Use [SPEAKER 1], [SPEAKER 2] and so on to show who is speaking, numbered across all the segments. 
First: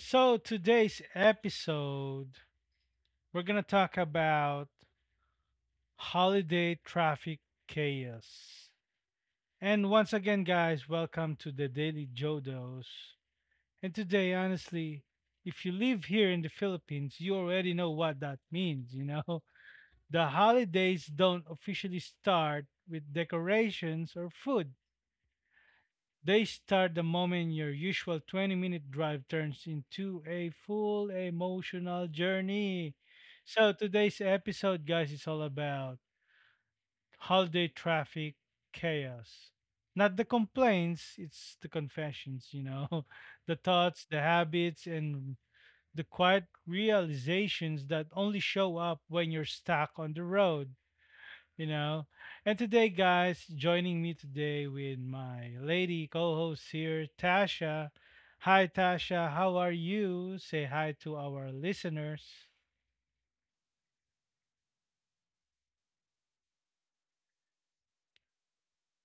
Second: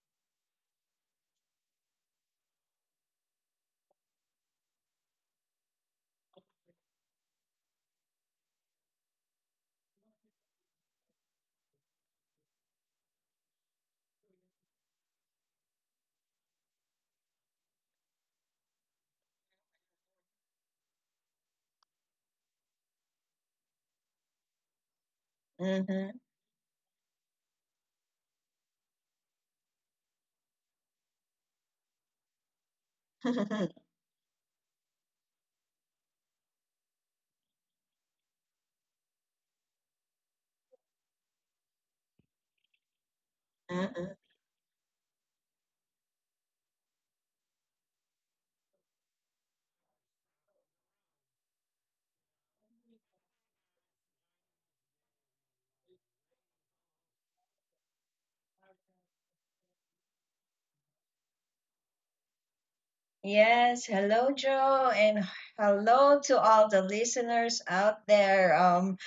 [SPEAKER 1] So, today's episode, we're going to talk about holiday traffic chaos. And once again, guys, welcome to the Daily Jodos. And today, honestly, if you live here in the Philippines, you already know what that means, you know? The holidays don't officially start with decorations or food.
[SPEAKER 2] Mm-hmm.
[SPEAKER 1] They start the moment your usual 20-minute minute drive turns into a full emotional journey. So, today's episode, guys, is all about holiday traffic chaos. Not the complaints, it's the confessions, you know, the thoughts,
[SPEAKER 2] Uh-uh.
[SPEAKER 1] the habits, and the quiet realizations that only show up when you're stuck on the road you know. And today, guys, joining me today with my lady co-host here, Tasha. Hi, Tasha. How are you? Say hi to our listeners.
[SPEAKER 2] Yes, hello, Joe, and hello to all the listeners out there.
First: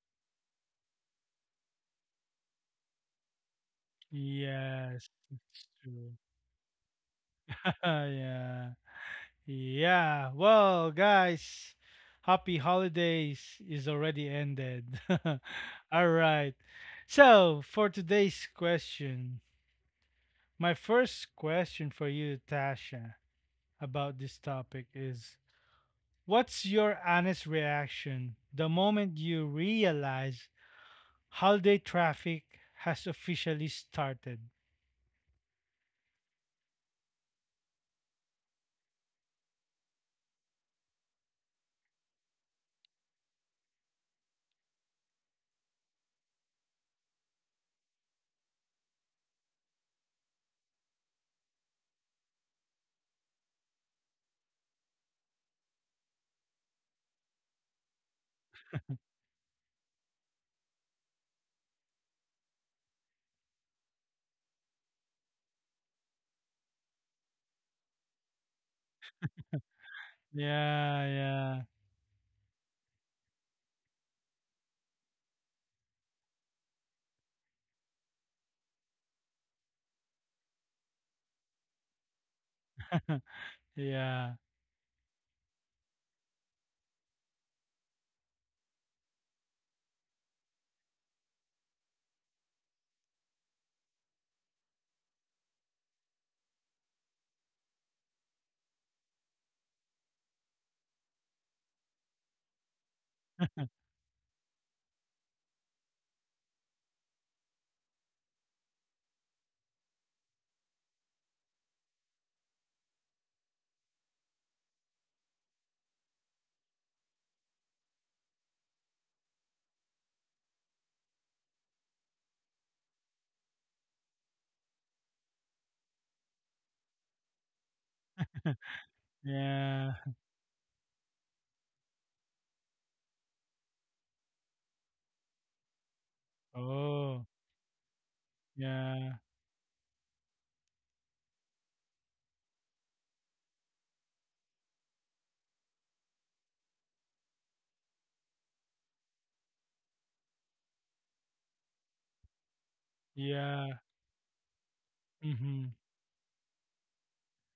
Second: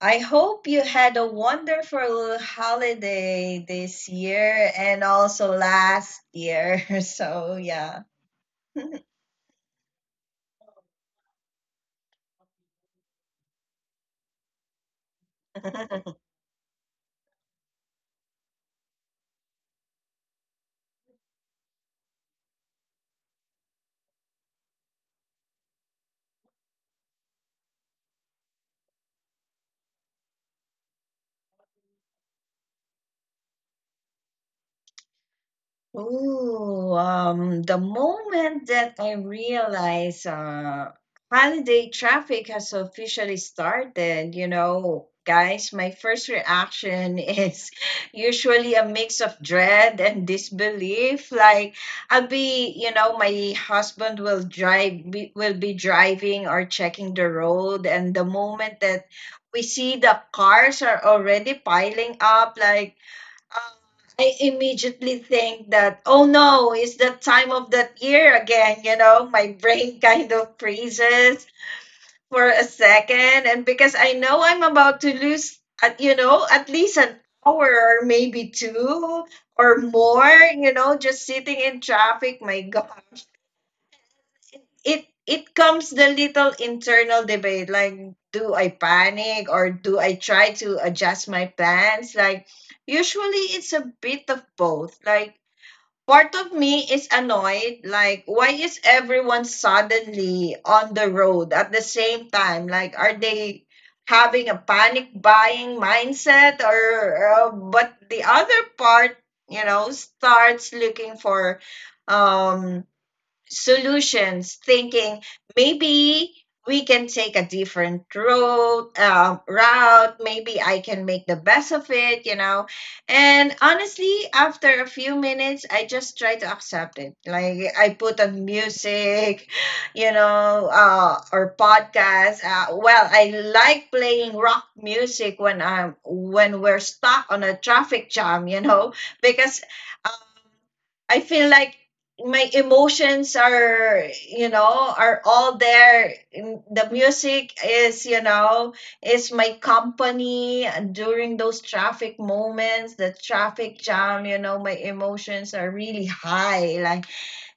[SPEAKER 2] I hope you had a wonderful holiday this year and
[SPEAKER 1] Yes,
[SPEAKER 2] also
[SPEAKER 1] it's true.
[SPEAKER 2] last year. So, yeah.
[SPEAKER 1] Yeah, yeah. Well, guys, happy holidays is already ended. All right. So for today's question, my first question for you, Tasha, about this topic is, what's your honest reaction the moment you realize holiday traffic has officially started?
[SPEAKER 2] Oh, the moment that I realized holiday traffic has officially started, you know, guys, my first reaction is usually a mix of dread and disbelief. Like I'll be, you know, my husband will drive, will be driving or checking the road, and the moment that we see the cars are already piling up, like uh, I immediately think that, oh no, it's that time of that year again. You know, my brain kind of freezes
[SPEAKER 1] Yeah,
[SPEAKER 2] for a second. And because I know I'm about to lose, you know, at least an hour or maybe two or more, you know, just sitting in traffic, my God.
[SPEAKER 1] yeah,
[SPEAKER 2] It comes the little internal debate like, do I panic or do I try to adjust my plans? Like, usually it's a bit of both. Like, part of me is annoyed, like why is everyone suddenly on the road at the same time, like are
[SPEAKER 1] yeah,
[SPEAKER 2] they having a panic buying mindset or but the other part, you know, starts looking for um solutions, thinking maybe we can take a different road route, maybe I can make the best of it, you know. And honestly, after a few minutes I just try to accept it, like I put on music,
[SPEAKER 1] yeah.
[SPEAKER 2] you know, or podcast. Well, I like playing rock music when I'm when we're stuck
[SPEAKER 1] Oh,
[SPEAKER 2] on a traffic jam, you know,
[SPEAKER 1] yeah,
[SPEAKER 2] because um, I feel like my emotions are, you know, are all there. The music is, you know, is my company during those traffic moments, the
[SPEAKER 1] yeah.
[SPEAKER 2] traffic jam, you know, my emotions
[SPEAKER 1] Mm-hmm,
[SPEAKER 2] are really high. Like,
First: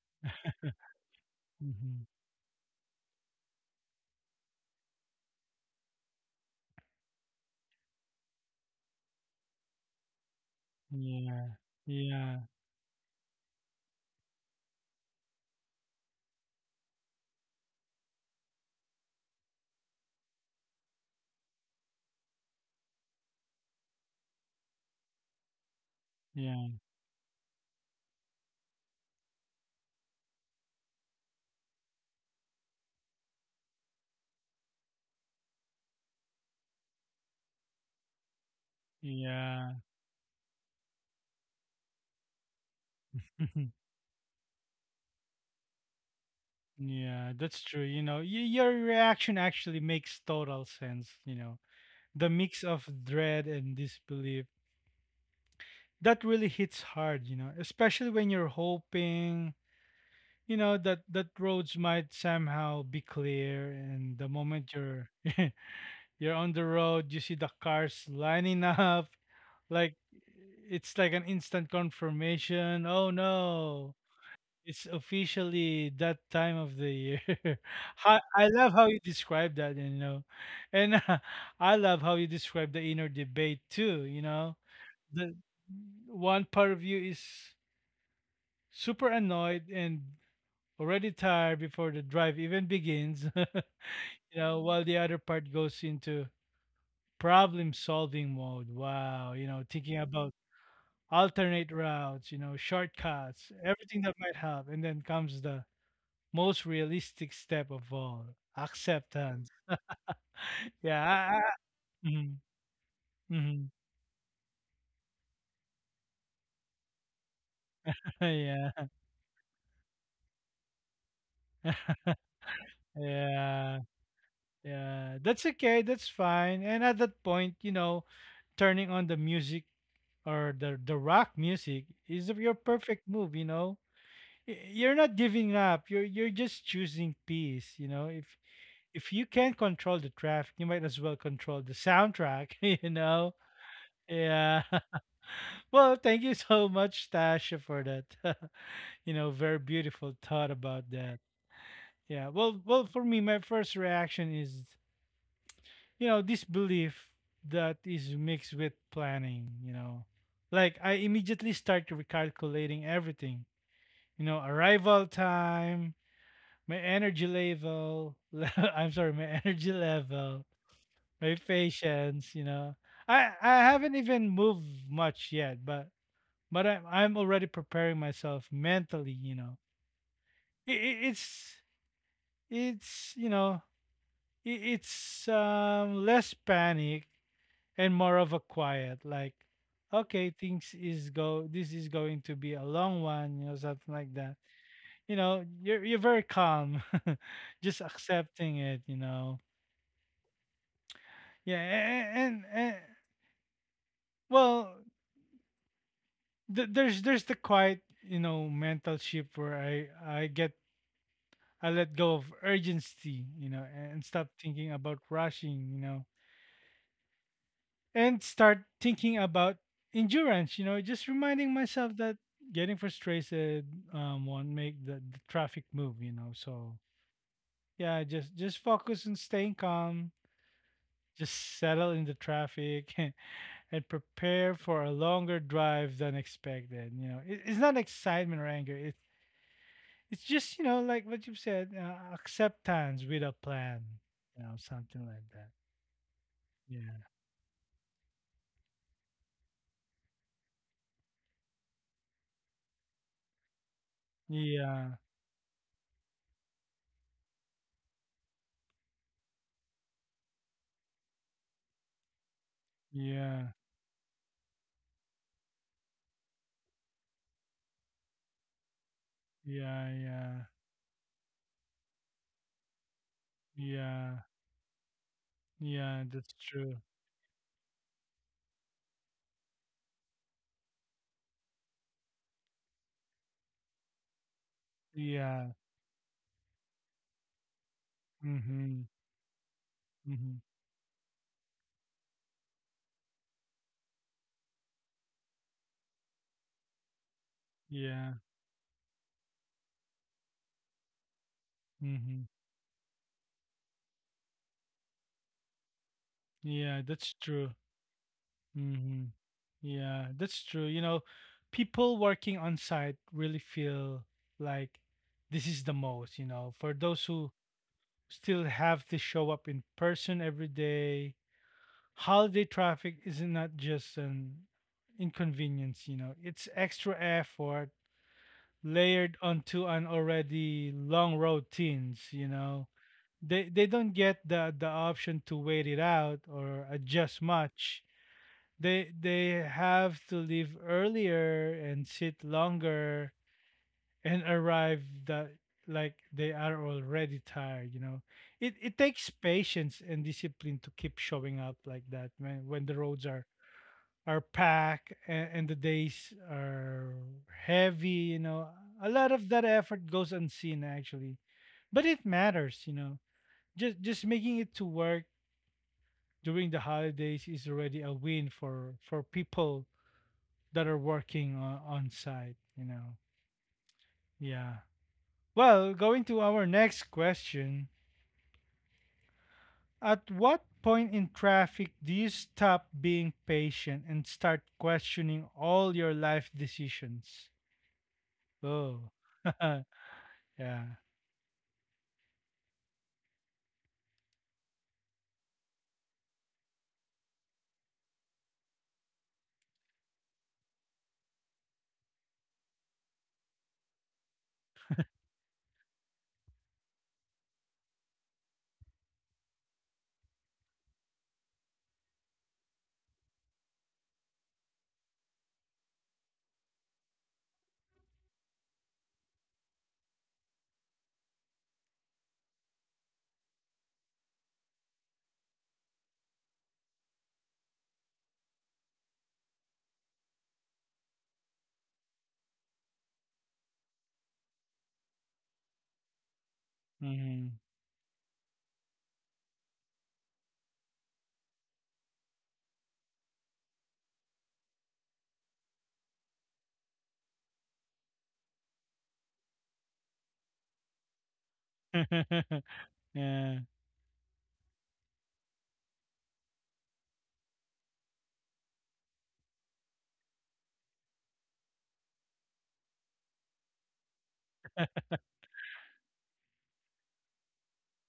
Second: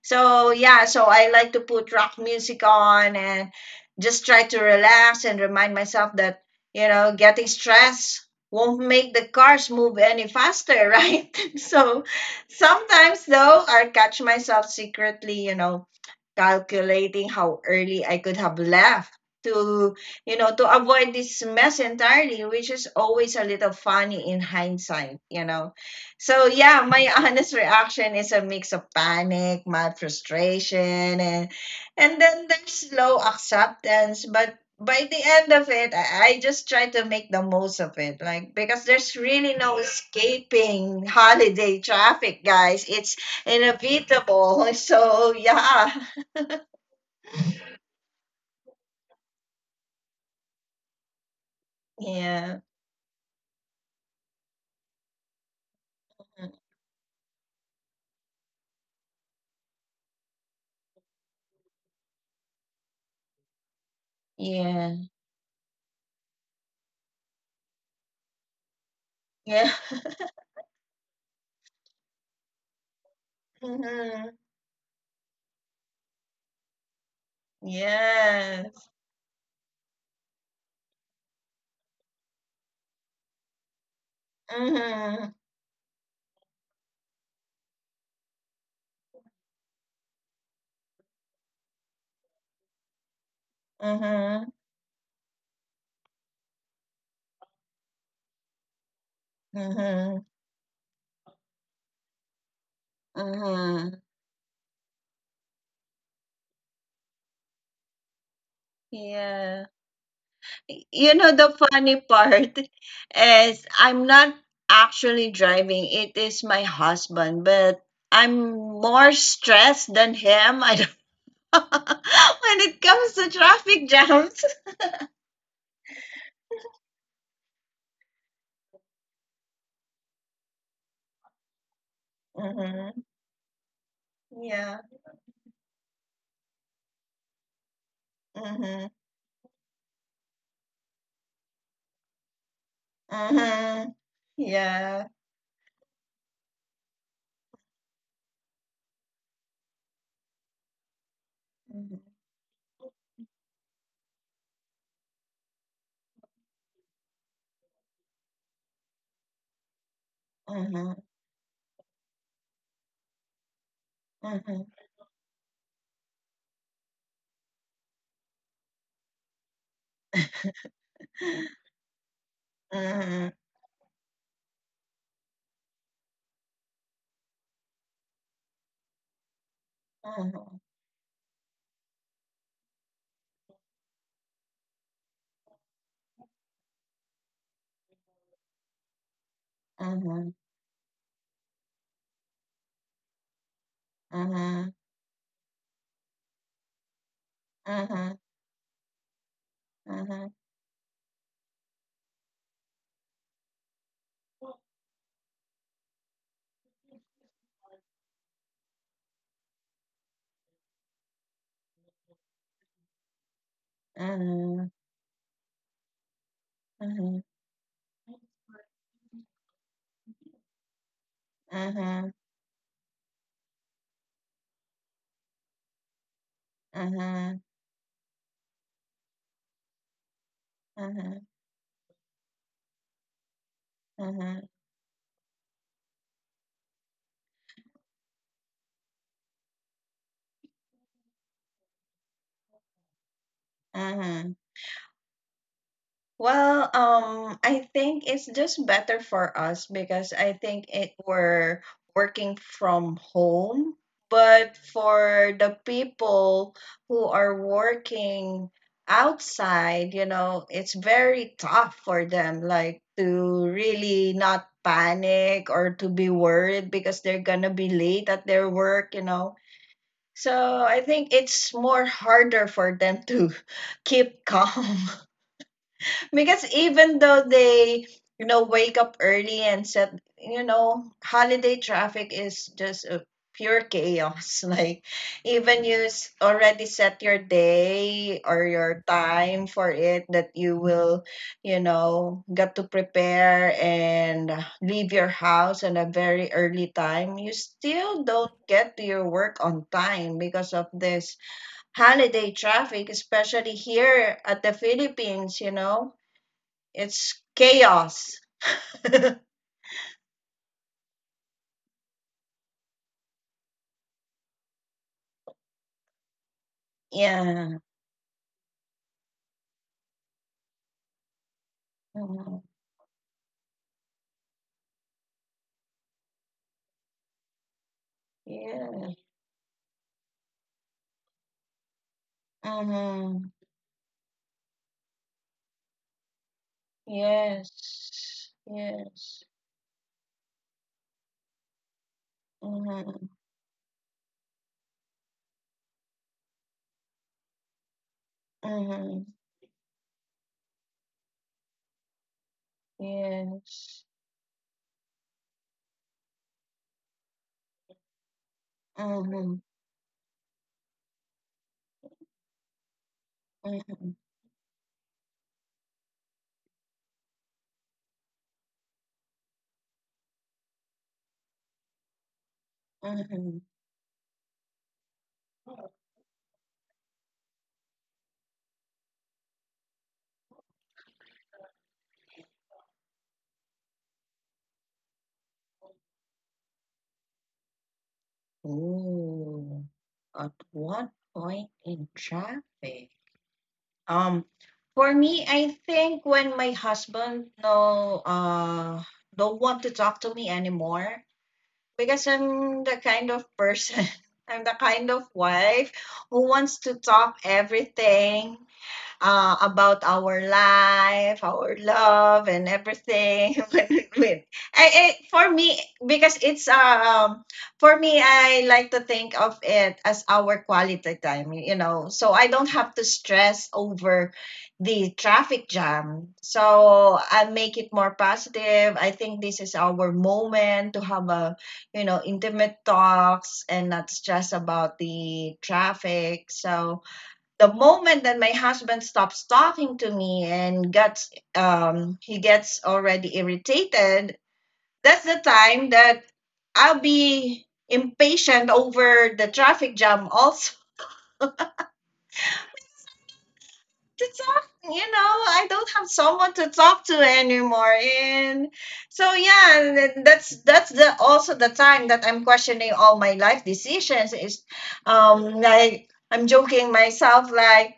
[SPEAKER 2] so yeah, so I like to put
[SPEAKER 1] mm-hmm.
[SPEAKER 2] rock music on and just try to relax and remind myself that, you know, getting stressed won't make the cars move any faster, right?
[SPEAKER 1] Yeah,
[SPEAKER 2] So
[SPEAKER 1] yeah,
[SPEAKER 2] sometimes though, I catch myself secretly, you know, calculating how early I could have left to, you know, to avoid this mess entirely, which is always a little funny in hindsight, you know. So
[SPEAKER 1] yeah,
[SPEAKER 2] yeah, my honest reaction is a mix of panic, mild frustration, and and then there's slow acceptance, but by the end of it, I just try to make the most of it. Like, because there's really
[SPEAKER 1] yeah.
[SPEAKER 2] no escaping holiday traffic, guys. It's inevitable. So yeah.
[SPEAKER 1] Yeah, that's true. You know, your reaction actually makes total sense. You know, the mix
[SPEAKER 2] Yeah.
[SPEAKER 1] of dread and disbelief that really
[SPEAKER 2] Mm.
[SPEAKER 1] hits hard, you know, especially when you're hoping, you know, that roads might somehow be clear, and the moment
[SPEAKER 2] Yeah.
[SPEAKER 1] you're you're on the road, you see the cars lining up,
[SPEAKER 2] Yeah.
[SPEAKER 1] like, it's like an instant confirmation. Oh no,
[SPEAKER 2] Mhm.
[SPEAKER 1] it's officially that time of the year. I love how
[SPEAKER 2] Yes.
[SPEAKER 1] you describe that, you know. And I love how you describe the inner debate too, you know. The
[SPEAKER 2] Mhm.
[SPEAKER 1] one part of you is super annoyed and already tired before the drive even begins, you
[SPEAKER 2] Mhm.
[SPEAKER 1] know, while the other part goes into problem solving mode. Wow, you know, thinking
[SPEAKER 2] Mhm.
[SPEAKER 1] about alternate routes, you know, shortcuts, everything
[SPEAKER 2] Mhm.
[SPEAKER 1] that might help. And then comes the most realistic step of all, acceptance.
[SPEAKER 2] Yeah. You
[SPEAKER 1] Yeah.
[SPEAKER 2] know the funny
[SPEAKER 1] Mm-hmm.
[SPEAKER 2] part is I'm not actually driving. It is my husband, but I'm
[SPEAKER 1] Yeah.
[SPEAKER 2] more stressed than him. I don't when it comes to
[SPEAKER 1] Yeah,
[SPEAKER 2] traffic jams.
[SPEAKER 1] yeah, that's okay. That's fine. And at that point, you know, turning on the music or the rock music is your perfect
[SPEAKER 2] Mhm.
[SPEAKER 1] move, you know.
[SPEAKER 2] Yeah.
[SPEAKER 1] You're not giving up, you're just choosing peace, you know. if
[SPEAKER 2] Mhm.
[SPEAKER 1] if you can't control the traffic, you might as well control the soundtrack, you know.
[SPEAKER 2] Mhm.
[SPEAKER 1] Yeah.
[SPEAKER 2] Yeah.
[SPEAKER 1] Well, thank you so much, Tasha, for that. You know, very beautiful thought about that.
[SPEAKER 2] Mhm.
[SPEAKER 1] Yeah. Well, for me, my first reaction is, you know, this belief that is mixed with planning, you know. Like, I
[SPEAKER 2] Mhm.
[SPEAKER 1] immediately start recalculating everything, you know,
[SPEAKER 2] Mhm.
[SPEAKER 1] arrival time, my energy level. I'm sorry, my energy level, my patience. You know, I
[SPEAKER 2] Uh-huh,
[SPEAKER 1] I haven't even moved much yet, but I'm already preparing myself mentally. You know,
[SPEAKER 2] uh-huh,
[SPEAKER 1] it, it, it's it's you know, it's less panic and more of a quiet, like, okay,
[SPEAKER 2] uh-huh,
[SPEAKER 1] things is go this is going to be a long one, you know, something like that,
[SPEAKER 2] uh-huh,
[SPEAKER 1] you know. You're very calm. Just
[SPEAKER 2] uh-huh,
[SPEAKER 1] accepting it, you know.
[SPEAKER 2] uh-huh,
[SPEAKER 1] Yeah. And well, there's the quiet, you know, mental shift, where i get I let go of urgency, you know, and
[SPEAKER 2] uh-huh,
[SPEAKER 1] stop thinking
[SPEAKER 2] uh-huh,
[SPEAKER 1] about rushing, you know, and start thinking about endurance, you know, just reminding myself
[SPEAKER 2] uh-huh,
[SPEAKER 1] that getting frustrated, won't make the traffic move, you know, so
[SPEAKER 2] uh-huh,
[SPEAKER 1] yeah. Just focus on staying calm,
[SPEAKER 2] uh-huh,
[SPEAKER 1] just settle in the traffic, and
[SPEAKER 2] uh-huh,
[SPEAKER 1] prepare for a longer drive than expected. You know, it's not excitement or anger. It's just, you know, like what you've said, acceptance with a plan.
[SPEAKER 2] uh-huh.
[SPEAKER 1] You know, something like that.
[SPEAKER 2] Well,
[SPEAKER 1] Yeah.
[SPEAKER 2] I think it's just better for us because I think it we're working from home. But
[SPEAKER 1] Yeah.
[SPEAKER 2] for the people who are working outside, you know, it's very tough for them, like to
[SPEAKER 1] Yeah.
[SPEAKER 2] really not panic or to be worried because they're gonna be late at their work, you know.
[SPEAKER 1] Yeah. Yeah.
[SPEAKER 2] So I think it's more harder for them to
[SPEAKER 1] Yeah.
[SPEAKER 2] keep calm
[SPEAKER 1] Yeah. That's
[SPEAKER 2] because
[SPEAKER 1] true.
[SPEAKER 2] even though they, you know, wake up early and set, you know, holiday traffic is just a pure chaos. Like,
[SPEAKER 1] Yeah.
[SPEAKER 2] even you already set your day or
[SPEAKER 1] Mm-hmm.
[SPEAKER 2] your time for it that
[SPEAKER 1] Mm-hmm.
[SPEAKER 2] you will, you know, get to prepare and leave your house at a very early time, you still
[SPEAKER 1] Yeah.
[SPEAKER 2] don't get to your work on time because of this
[SPEAKER 1] Mm-hmm.
[SPEAKER 2] holiday traffic, especially here at the Philippines, you know,
[SPEAKER 1] Yeah. That's
[SPEAKER 2] it's
[SPEAKER 1] true.
[SPEAKER 2] chaos.
[SPEAKER 1] Mm-hmm. Yeah, that's true. You know, people working on site really feel like this is the most, you know, for those who
[SPEAKER 2] Yeah.
[SPEAKER 1] still have to show up in person every day. Holiday
[SPEAKER 2] Mhm.
[SPEAKER 1] traffic is not just an inconvenience, you know, it's extra effort
[SPEAKER 2] Yes.
[SPEAKER 1] layered onto an already long routines, you know.
[SPEAKER 2] Mm-hmm.
[SPEAKER 1] They don't get the option to wait it out or adjust much.
[SPEAKER 2] Yes.
[SPEAKER 1] They
[SPEAKER 2] Yes.
[SPEAKER 1] have to leave earlier and sit longer
[SPEAKER 2] Mm-hmm.
[SPEAKER 1] and arrive that like they are already tired, you know. It takes
[SPEAKER 2] Mm-hmm.
[SPEAKER 1] patience and discipline to keep showing up like that, when the roads are
[SPEAKER 2] Yes.
[SPEAKER 1] are packed, and the days are heavy, you know. A lot of that
[SPEAKER 2] Mm-hmm.
[SPEAKER 1] effort goes unseen, actually, but it matters, you know. just
[SPEAKER 2] Mm-hmm.
[SPEAKER 1] just making it to work during the holidays is already a win for people that are working on site, you know.
[SPEAKER 2] Mm-hmm.
[SPEAKER 1] Yeah. Well, going to our next question. At what point in traffic do you stop being patient and start questioning all your life decisions? Oh,
[SPEAKER 2] Ooh. At
[SPEAKER 1] yeah.
[SPEAKER 2] what point in traffic? Um, for me, I think when my husband don't want to talk to me anymore, because I'm the kind of person, I'm the kind of wife who wants to top everything, about our life, our love, and everything. For me, because it's um for me, I like to think of it as our quality time. You know, so I don't have to stress over the traffic jam. So I make it more positive. I think this is our moment to have a, you know, intimate talks and not just about the traffic. So
[SPEAKER 1] Hmm.
[SPEAKER 2] the moment that my husband stops talking to me and gets he gets already irritated, that's the time that I'll be impatient over the traffic jam also
[SPEAKER 1] Yeah.
[SPEAKER 2] to talk, you know. I don't have someone to talk to anymore, and so yeah, and then that's the also the time that I'm questioning all my life decisions, is like I'm joking myself, like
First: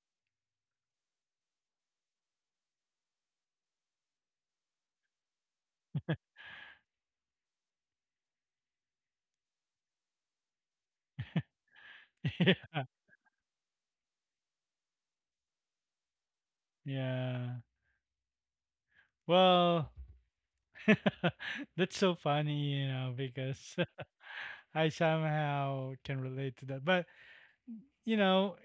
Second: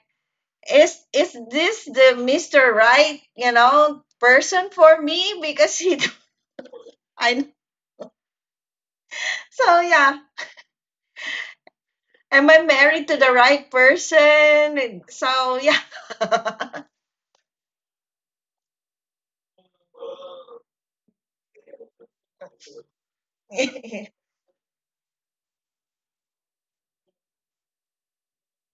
[SPEAKER 2] is this the Mr. Right, you know, person for me? Because he, I so yeah. Am I married to the right person? So yeah,
[SPEAKER 1] Yeah. Well, that's so funny, you know, because I somehow can relate to that. But, you know,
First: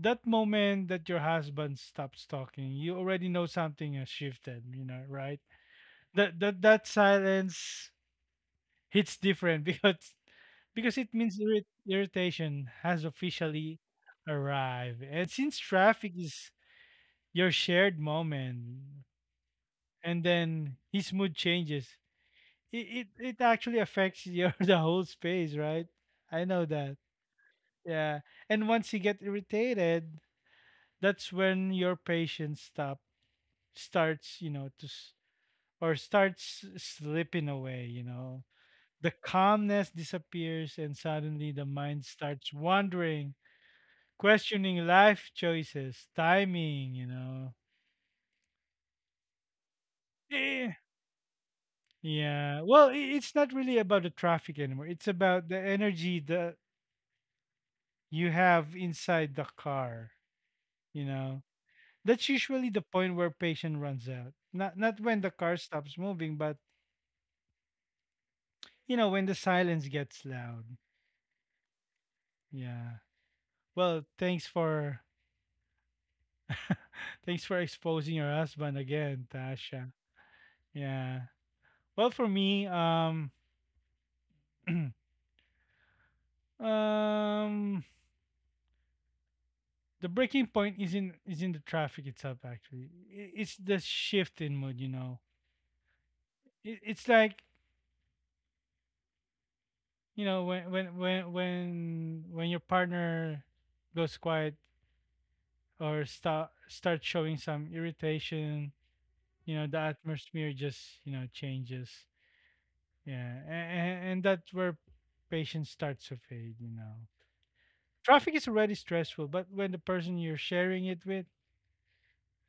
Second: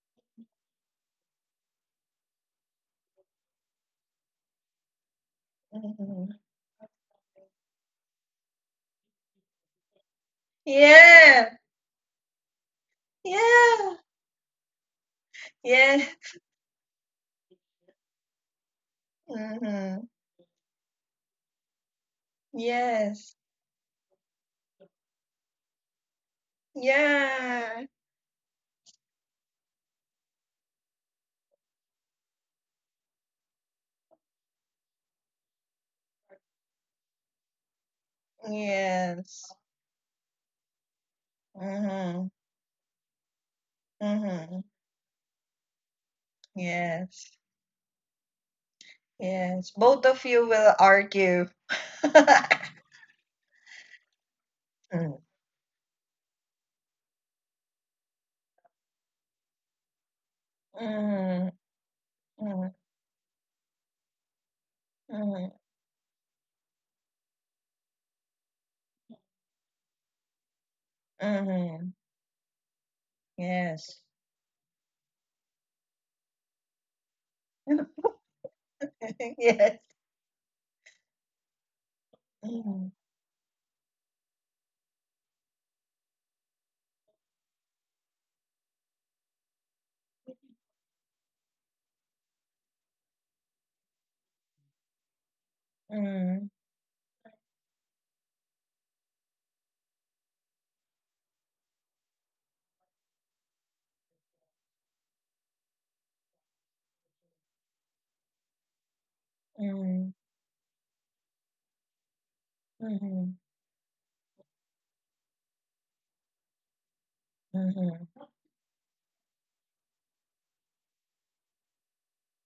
[SPEAKER 1] that moment that your husband stops talking, you already know something has shifted, you know, right? That silence hits different, because it means
[SPEAKER 2] yeah,
[SPEAKER 1] irritation has officially
[SPEAKER 2] yeah,
[SPEAKER 1] arrived. And since
[SPEAKER 2] yeah.
[SPEAKER 1] traffic is your shared moment,
[SPEAKER 2] Hmm.
[SPEAKER 1] and then his mood changes, it, it,
[SPEAKER 2] Yes,
[SPEAKER 1] it actually affects your, the whole space, right? I know that.
[SPEAKER 2] yeah,
[SPEAKER 1] Yeah. And once you get irritated, that's when your patience stop starts, you know, to or starts slipping away, you know. The
[SPEAKER 2] yes.
[SPEAKER 1] calmness disappears and suddenly the mind
[SPEAKER 2] Hmm.
[SPEAKER 1] starts wandering,
[SPEAKER 2] Hmm.
[SPEAKER 1] questioning life choices, timing, you
[SPEAKER 2] Yes,
[SPEAKER 1] know.
[SPEAKER 2] yes. Both of you
[SPEAKER 1] Eh,
[SPEAKER 2] will argue.
[SPEAKER 1] yeah. Well, it's not really about the traffic anymore. It's
[SPEAKER 2] Mm,
[SPEAKER 1] about the energy that you have inside the car, you know.
[SPEAKER 2] mm,
[SPEAKER 1] That's usually
[SPEAKER 2] mm,
[SPEAKER 1] the point where patience runs out. Not when the
[SPEAKER 2] mm,
[SPEAKER 1] car stops moving, but, you know, when the silence gets loud.
[SPEAKER 2] mm.
[SPEAKER 1] Yeah. Well,
[SPEAKER 2] Yes.
[SPEAKER 1] thanks for thanks for exposing your husband again,
[SPEAKER 2] Yes.
[SPEAKER 1] Tasha. Yeah. Well, for me,
[SPEAKER 2] Mm,
[SPEAKER 1] um, the breaking point isn't is in the traffic itself. Actually, it's the shift in mood. You know,
[SPEAKER 2] mm,
[SPEAKER 1] it's like, you know, when your partner goes quiet or start showing some irritation. You know, the
[SPEAKER 2] mm,
[SPEAKER 1] atmosphere just, you know, changes.
[SPEAKER 2] mhm,
[SPEAKER 1] Yeah, and that's where patience starts to fade, you know.
[SPEAKER 2] mhm,
[SPEAKER 1] Traffic is already stressful, but when the person you're sharing it with,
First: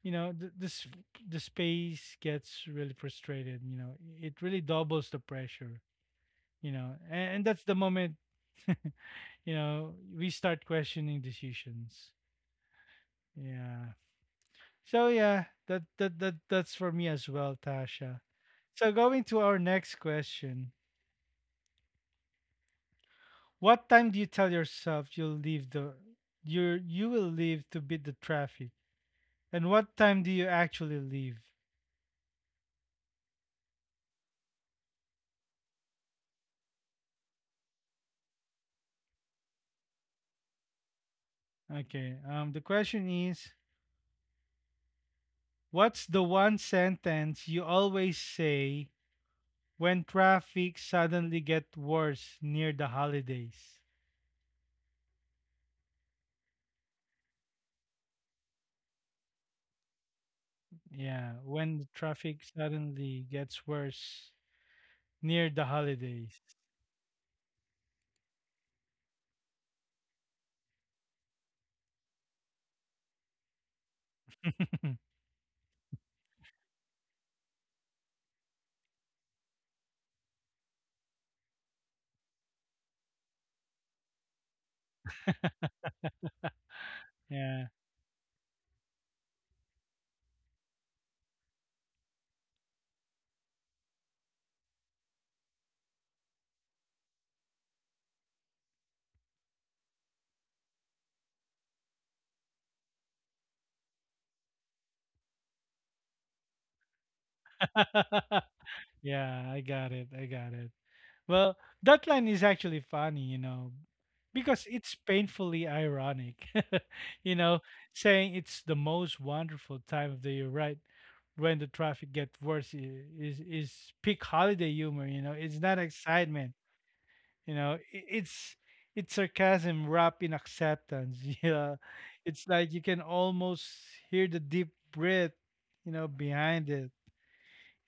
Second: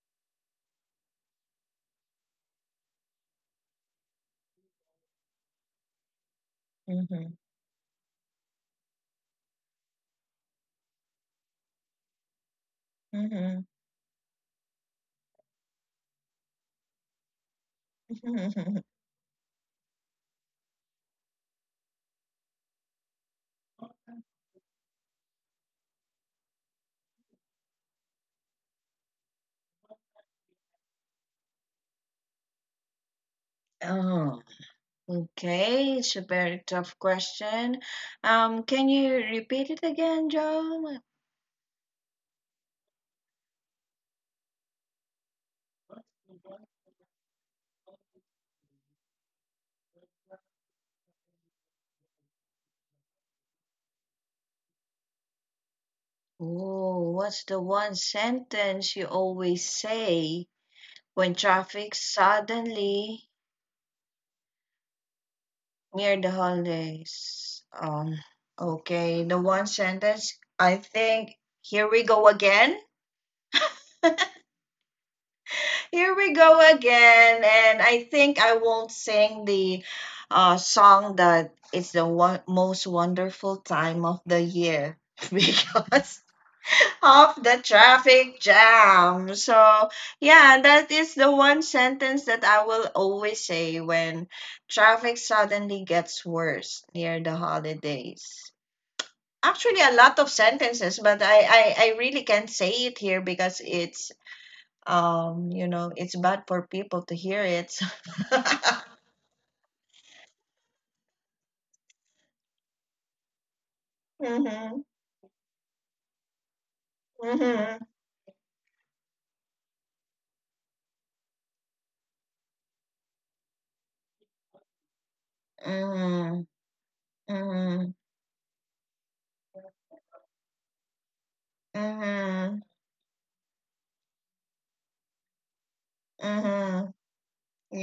[SPEAKER 1] you know, the space gets really frustrated, you know, it really doubles the pressure, you know,
[SPEAKER 2] mhm,
[SPEAKER 1] and that's the moment, you know, we start questioning decisions.
[SPEAKER 2] mhm,
[SPEAKER 1] Yeah. So yeah, that's for me as well, Tasha.
[SPEAKER 2] mhm.
[SPEAKER 1] So going to our next question. What time do you tell yourself you will leave to beat the traffic? And what time do you actually leave?
[SPEAKER 2] Oh, okay. It's a very tough question. Can you repeat it again, Joan?
[SPEAKER 1] Okay. The question is, what's the one sentence you always say when traffic suddenly get worse near the holidays?
[SPEAKER 2] Oh, what's the one sentence you always say
[SPEAKER 1] Yeah,
[SPEAKER 2] when
[SPEAKER 1] when the
[SPEAKER 2] traffic
[SPEAKER 1] traffic suddenly
[SPEAKER 2] suddenly
[SPEAKER 1] gets worse near the
[SPEAKER 2] near the
[SPEAKER 1] holidays.
[SPEAKER 2] holidays. Okay, the one sentence. I think here we go again. Here we go again, and I think I won't sing the song that it's the one most wonderful time of the year because of the
[SPEAKER 1] Yeah.
[SPEAKER 2] traffic jam. So yeah, that is the one sentence that I will always say when traffic suddenly gets worse near the holidays. Actually a lot of sentences, but I really can't say it here because it's, you know, it's bad for people to hear it.
[SPEAKER 1] Yeah, I got it. I got it. Well, that line is actually funny, you know, because
[SPEAKER 2] Mm-hmm,
[SPEAKER 1] it's painfully ironic. You know,
[SPEAKER 2] mm-hmm,
[SPEAKER 1] saying it's the most wonderful time of the year, right? When the traffic gets worse, is peak holiday humor, you know. It's not
[SPEAKER 2] mm-hmm,
[SPEAKER 1] excitement, you know.
[SPEAKER 2] mm-hmm,
[SPEAKER 1] It's sarcasm wrapped in acceptance. Yeah. It's
[SPEAKER 2] mm-hmm,
[SPEAKER 1] like you can almost hear the deep breath, you know, behind it.
[SPEAKER 2] mm-hmm,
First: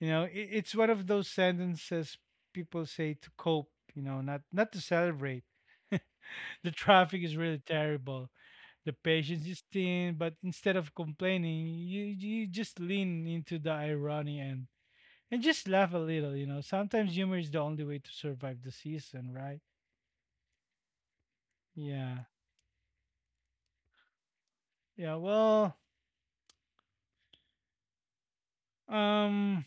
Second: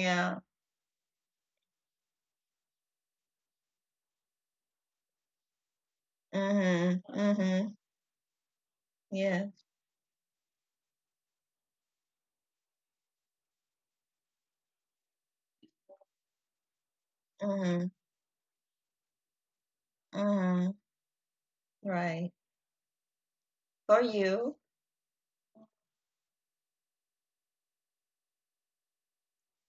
[SPEAKER 1] You know, it's one of those sentences people say to cope, you know, not to celebrate. The
[SPEAKER 2] mm-hmm,
[SPEAKER 1] traffic is really
[SPEAKER 2] mm-hmm,
[SPEAKER 1] terrible. The
[SPEAKER 2] yeah,
[SPEAKER 1] patience is thin, but instead of complaining, you just lean into the irony and just laugh a little, you know. Sometimes humor is the only
[SPEAKER 2] mm-hmm,
[SPEAKER 1] way to survive the season, right?
[SPEAKER 2] mm-hmm,
[SPEAKER 1] Yeah.
[SPEAKER 2] right. For you.
[SPEAKER 1] Yeah, well, um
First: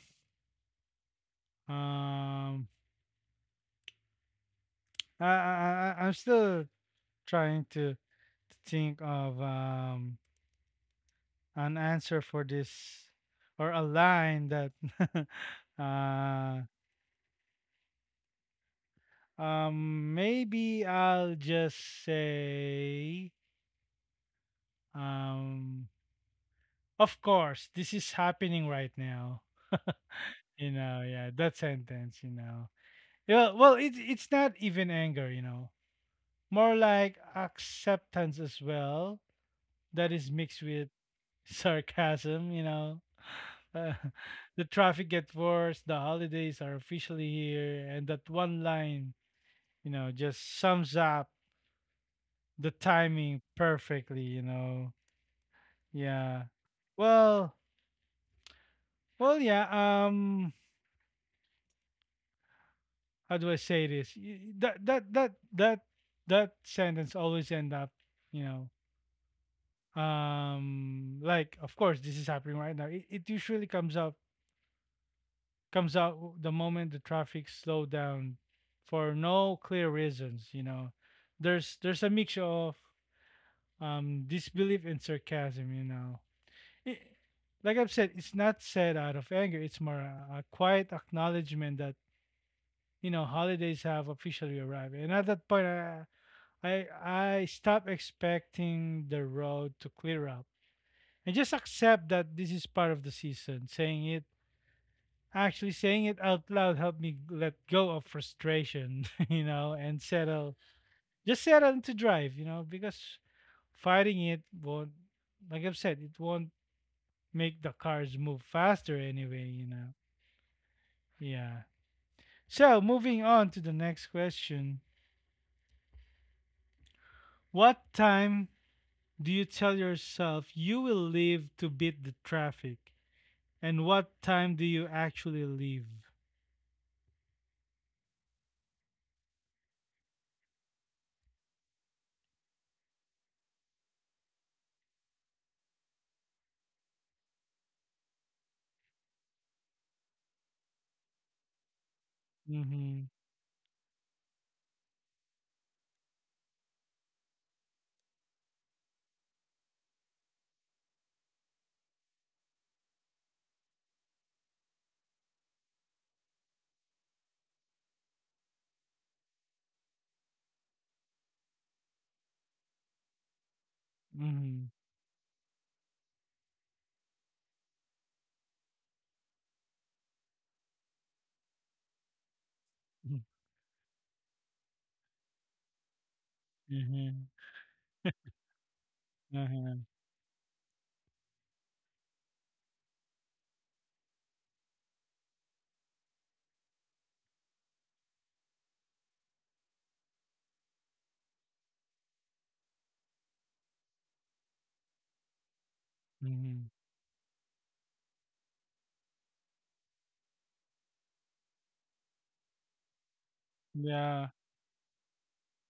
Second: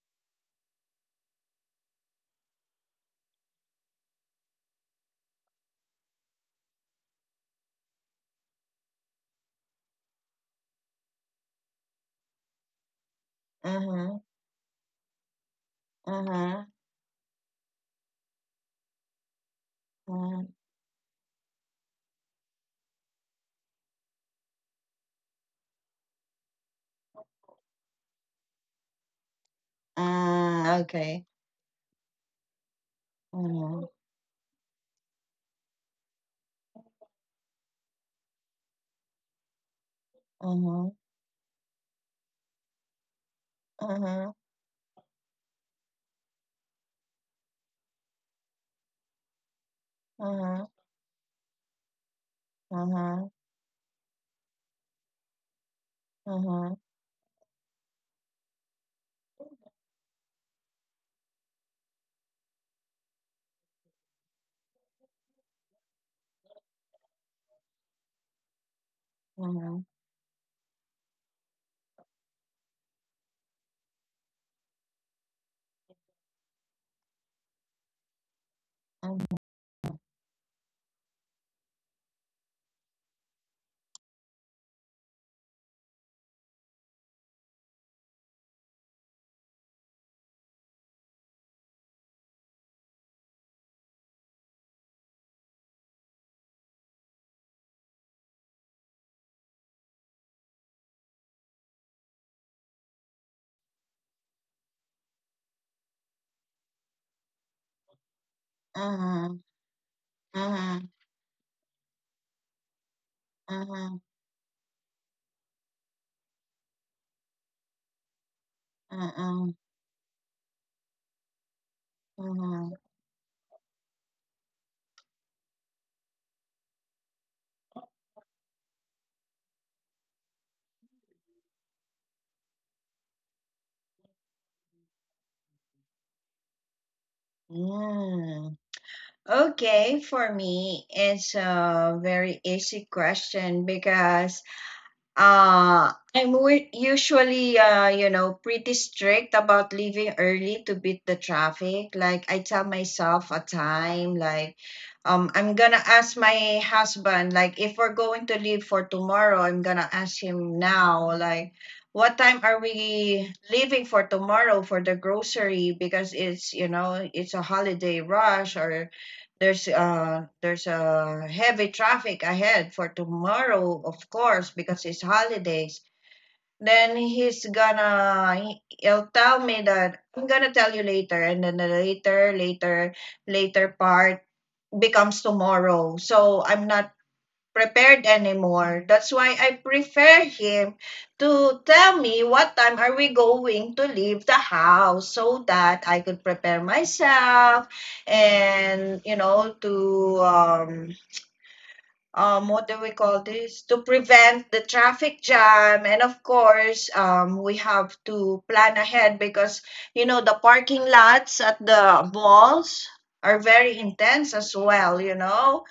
[SPEAKER 1] um I'm still trying to think of an answer for this, or a
[SPEAKER 2] Mm-hmm,
[SPEAKER 1] line that uh
[SPEAKER 2] mm-hmm, mm-hmm,
[SPEAKER 1] maybe I'll just say, um of course this is happening right now. You
[SPEAKER 2] mm,
[SPEAKER 1] know, yeah,
[SPEAKER 2] okay.
[SPEAKER 1] that sentence, you know. Yeah, well,
[SPEAKER 2] Mm-hmm,
[SPEAKER 1] it's not even anger, you know. More like acceptance as well, that is mixed with
[SPEAKER 2] mm-hmm,
[SPEAKER 1] sarcasm, you know. Uh,
[SPEAKER 2] mm-hmm,
[SPEAKER 1] the traffic gets worse, the holidays are officially here, and that one line, you know, just
[SPEAKER 2] mm-hmm,
[SPEAKER 1] sums up the
[SPEAKER 2] mm-hmm,
[SPEAKER 1] timing perfectly, you know. Yeah.
[SPEAKER 2] mm-hmm.
[SPEAKER 1] Well, yeah. Um, how do I say this? That sentence always end up, you
[SPEAKER 2] Mm-hmm.
[SPEAKER 1] know, like, of course this is happening right now. It usually comes out the moment the traffic slowed down for
[SPEAKER 2] Um,
[SPEAKER 1] no clear reasons, you know. There's a mixture of disbelief and sarcasm, it, like I've said. It's not said out of anger. It's more a quiet acknowledgement that, holidays have officially arrived, and at that point, I stop expecting the road to clear up and just accept that this is part of the season. Saying it Actually, saying it out loud helped me let go of frustration, you
[SPEAKER 2] Uh-huh,
[SPEAKER 1] know, and
[SPEAKER 2] uh-huh,
[SPEAKER 1] just settle to drive, you know, because
[SPEAKER 2] uh-huh,
[SPEAKER 1] fighting it won't, like I've said, it won't make the cars move faster anyway,
[SPEAKER 2] uh-huh,
[SPEAKER 1] you know. Yeah. So
[SPEAKER 2] uh-huh.
[SPEAKER 1] moving on to the next question. What time do you tell yourself you will leave to beat the traffic? And what time do you actually leave?
[SPEAKER 2] Yeah. Okay, for me, it's a very easy question because I'm usually, you know, pretty strict about leaving early to beat the traffic. Like I tell
[SPEAKER 1] Mm-hmm.
[SPEAKER 2] myself a time, like, I'm gonna ask my husband, like, if we're going to leave for tomorrow, I'm gonna ask him now, like, what time are we leaving for tomorrow for the grocery? Because it's, you know, it's a holiday rush, or there's a heavy traffic ahead for tomorrow, of
[SPEAKER 1] Mm-hmm.
[SPEAKER 2] course, because it's holidays. Then he'll tell me that I'm gonna tell you later, and then the later, later, later part becomes tomorrow. So I'm not
[SPEAKER 1] Mm-hmm.
[SPEAKER 2] prepared anymore. That's why I
[SPEAKER 1] Mm-hmm.
[SPEAKER 2] prefer him to tell me what time are we going to leave the house so that I could prepare myself, and you know, to what do we call this, to prevent the traffic jam. And of
[SPEAKER 1] Mm-hmm.
[SPEAKER 2] course, we have to plan ahead because, you know, the parking lots at the malls are very
[SPEAKER 1] Yeah.
[SPEAKER 2] intense as well, you know.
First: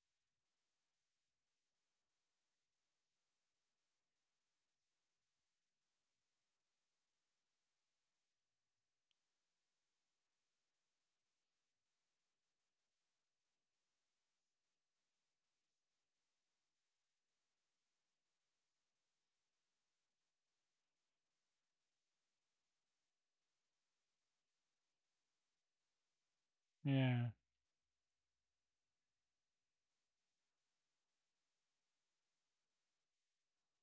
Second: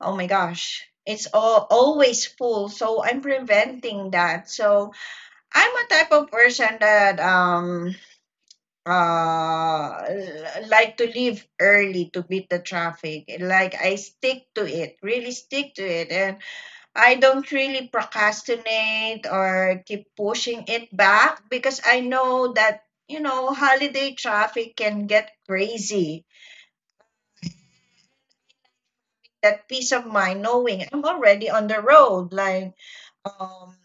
[SPEAKER 2] Oh my gosh. It's all, always full, so I'm preventing that. So I'm a type of person that like to leave early to beat the traffic. Like I stick to it, really stick to it, and I don't really procrastinate or keep pushing it back because I know that, you know, holiday traffic can get crazy.
[SPEAKER 1] Yeah.
[SPEAKER 2] That peace of mind knowing I'm already on the road, like, um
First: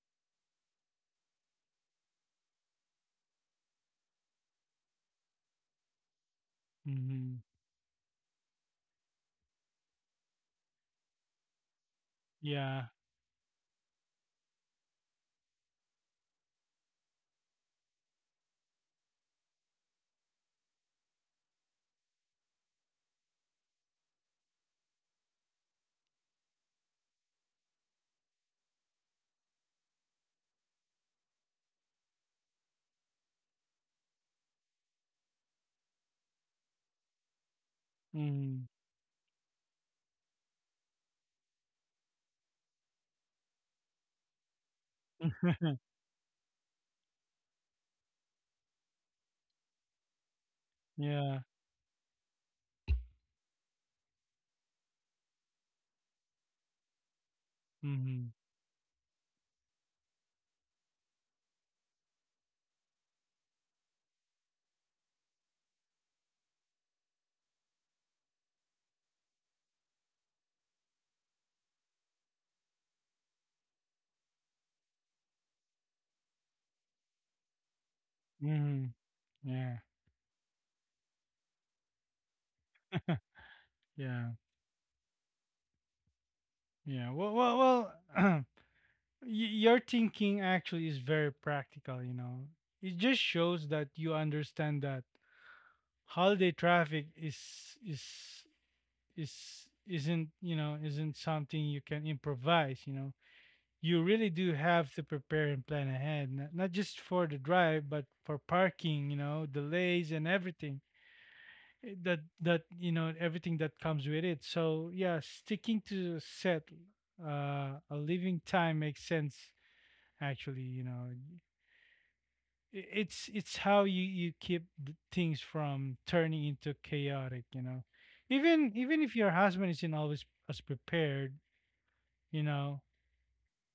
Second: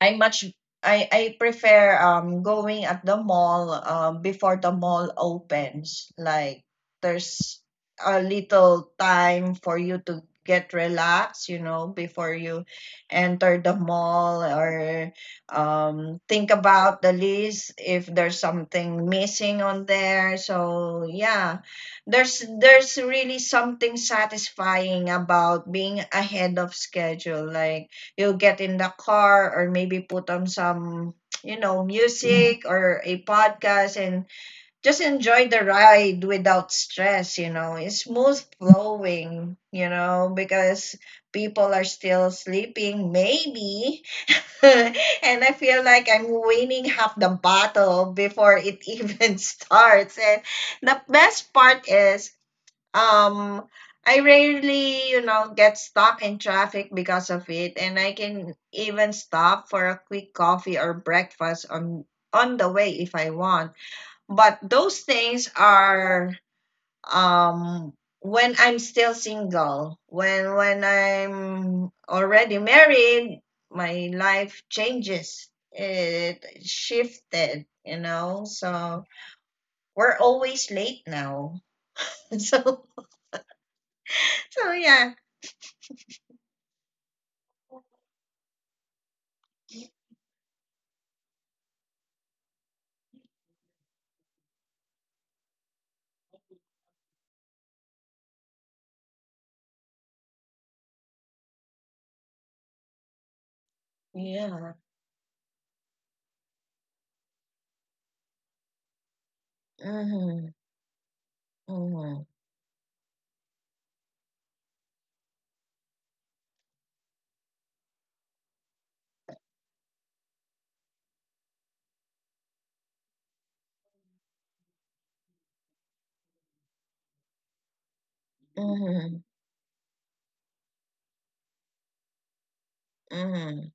[SPEAKER 2] I much I prefer going at the mall before the mall opens. Like
[SPEAKER 1] Mhm.
[SPEAKER 2] there's a little time for you to get relaxed, you know, before you
[SPEAKER 1] Yeah.
[SPEAKER 2] enter the mall or think about the list if there's something missing on there. So yeah, there's really something satisfying about being ahead of schedule. Like you'll get in the car or maybe put on some, you know, Mhm. music or a podcast, and just enjoy the ride without stress, you know. It's smooth
[SPEAKER 1] Mhm.
[SPEAKER 2] flowing, you know, because people are still sleeping maybe, and I feel like I'm winning half the battle before it even starts. And the
[SPEAKER 1] Yeah.
[SPEAKER 2] best part is, um, I rarely, you know, get stuck in traffic because of it, and I
[SPEAKER 1] Mhm.
[SPEAKER 2] can even stop for a quick coffee or breakfast on the way if I want. But those things are um when I'm still single. When I'm already married, my life changes. It shifted, you know.
[SPEAKER 1] Mhm.
[SPEAKER 2] So
[SPEAKER 1] Yeah.
[SPEAKER 2] we're always late now. So
[SPEAKER 1] Yeah.
[SPEAKER 2] so yeah.
[SPEAKER 1] Yeah. Well, your thinking actually is very practical, you know. It just shows that you understand that holiday traffic is is isn't, you know, isn't something you can improvise, you know. You really do
[SPEAKER 2] Yeah.
[SPEAKER 1] have to prepare and plan ahead, not just for the drive, but for parking, delays and
[SPEAKER 2] Mhm,
[SPEAKER 1] everything. That
[SPEAKER 2] mhm,
[SPEAKER 1] that everything that comes with it. So yeah, sticking to set a living time makes sense actually, it's how you keep things from turning into chaotic, you know. Even if
[SPEAKER 2] mhm,
[SPEAKER 1] your husband isn't always as prepared, you know,
[SPEAKER 2] mhm,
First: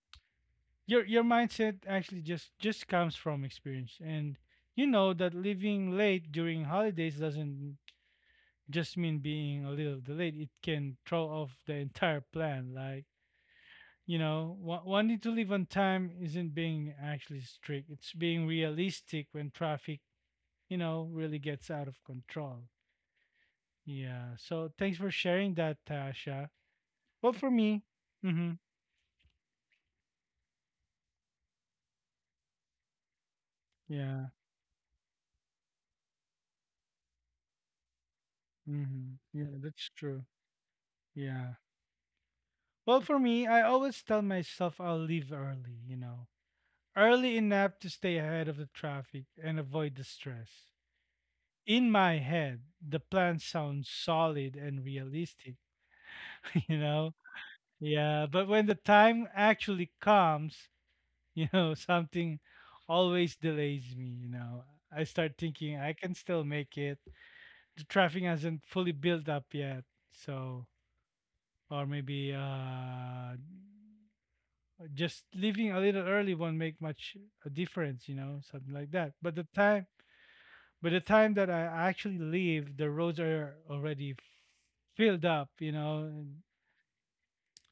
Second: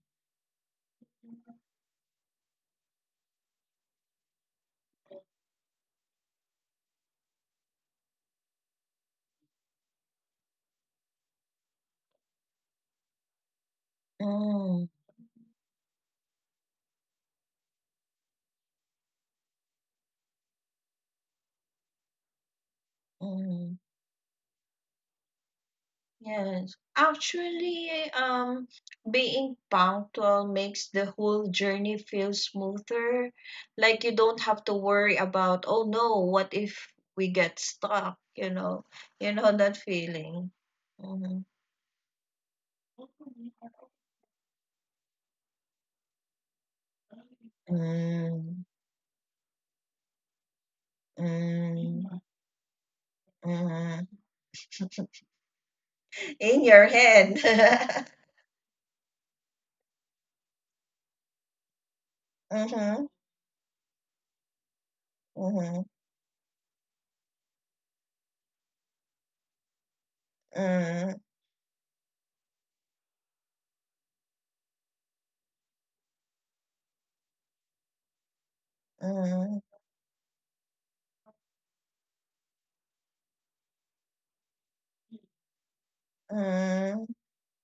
[SPEAKER 1] your mindset actually just comes from experience, and you know that living late during holidays doesn't just mean being a little delayed. It can throw off the entire plan. Like, you know,
[SPEAKER 2] mhm,
[SPEAKER 1] wanting to leave on time isn't being actually strict. It's being realistic when traffic, you know, really gets out of control.
[SPEAKER 2] mhm.
[SPEAKER 1] Yeah. So thanks for sharing that, Tasha.
[SPEAKER 2] Yes,
[SPEAKER 1] Well, for me,
[SPEAKER 2] actually,
[SPEAKER 1] mm-hmm,
[SPEAKER 2] being punctual makes the whole journey feel smoother. Like you
[SPEAKER 1] yeah,
[SPEAKER 2] don't have to worry about, oh no, what if we get stuck?
[SPEAKER 1] mm-hmm,
[SPEAKER 2] You
[SPEAKER 1] yeah,
[SPEAKER 2] know that
[SPEAKER 1] that's true.
[SPEAKER 2] feeling.
[SPEAKER 1] Yeah.
[SPEAKER 2] Mhm.
[SPEAKER 1] Well, for me, I always tell myself I'll leave early, you know, early enough to stay ahead of the
[SPEAKER 2] Mm,
[SPEAKER 1] traffic and avoid the stress. In my
[SPEAKER 2] mm,
[SPEAKER 1] head, the plan sounds
[SPEAKER 2] mhm.
[SPEAKER 1] solid and realistic, you
[SPEAKER 2] In your
[SPEAKER 1] know?
[SPEAKER 2] head.
[SPEAKER 1] Yeah, but when the time actually comes, you know, something
[SPEAKER 2] Mm-hmm.
[SPEAKER 1] always delays me, you know. I start thinking I
[SPEAKER 2] Mm-hmm.
[SPEAKER 1] can still make it. The traffic hasn't fully built up yet. So, or maybe just leaving a little early won't make much a difference, you know, something like that. But the time by the time that I actually leave, the roads are already filled up, you know. And,
[SPEAKER 2] Mm-hmm.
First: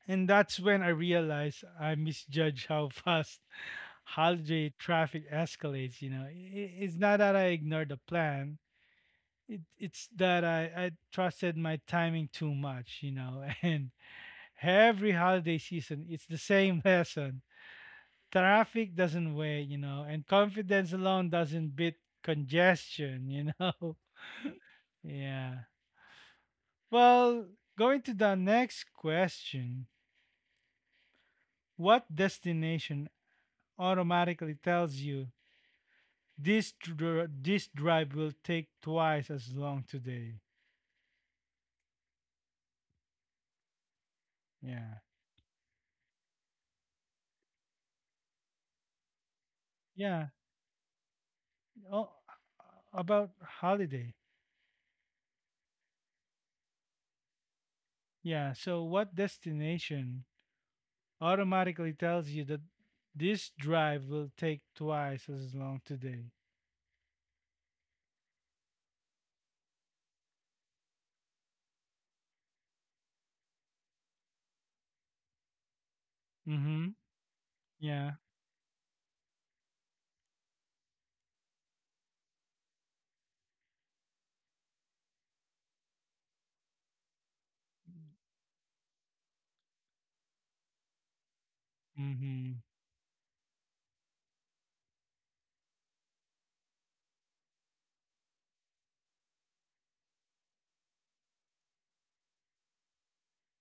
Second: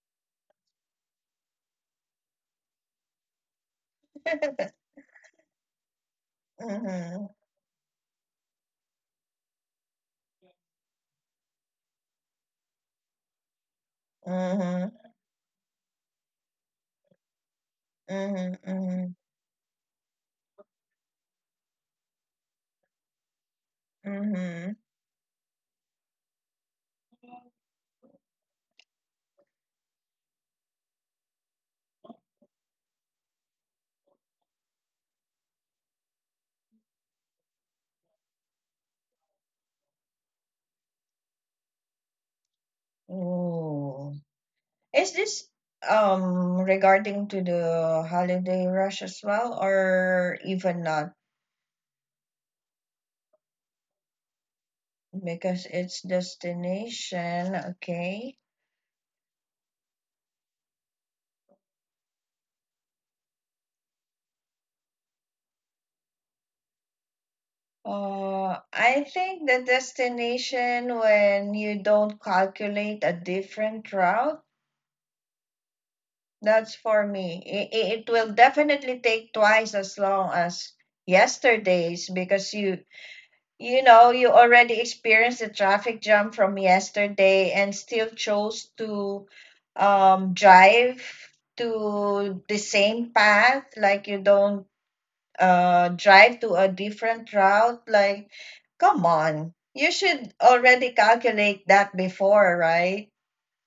[SPEAKER 1] and that's when I realized I misjudge how fast holiday traffic escalates, you know. It's not
[SPEAKER 2] Mhm,
[SPEAKER 1] that I ignored the plan. It's that I trusted my timing too much, you know, and
[SPEAKER 2] mhm,
[SPEAKER 1] every holiday season, it's the same lesson.
[SPEAKER 2] mhm,
[SPEAKER 1] Traffic
[SPEAKER 2] mhm,
[SPEAKER 1] doesn't wait, you know, and confidence alone doesn't beat congestion, you know.
[SPEAKER 2] mhm.
[SPEAKER 1] Yeah. Well, going to the next question. What destination automatically tells you this drive will take twice as long today?
[SPEAKER 2] Ooh.
[SPEAKER 1] Yeah.
[SPEAKER 2] Is this regarding to the holiday rush as well,
[SPEAKER 1] Yeah.
[SPEAKER 2] or even not?
[SPEAKER 1] Oh, about holiday.
[SPEAKER 2] Because it's destination, okay.
[SPEAKER 1] Yeah. So what destination automatically tells you that this drive will take twice as long today?
[SPEAKER 2] I think the destination when you don't calculate a different route, that's
[SPEAKER 1] Mhm.
[SPEAKER 2] for me. It
[SPEAKER 1] Yeah.
[SPEAKER 2] will definitely take twice as long as yesterday's because you already experienced the traffic jam from yesterday and still chose to drive to the
[SPEAKER 1] Mhm.
[SPEAKER 2] same path, like you don't drive to a different route. Like, come on, you should already calculate that before, right?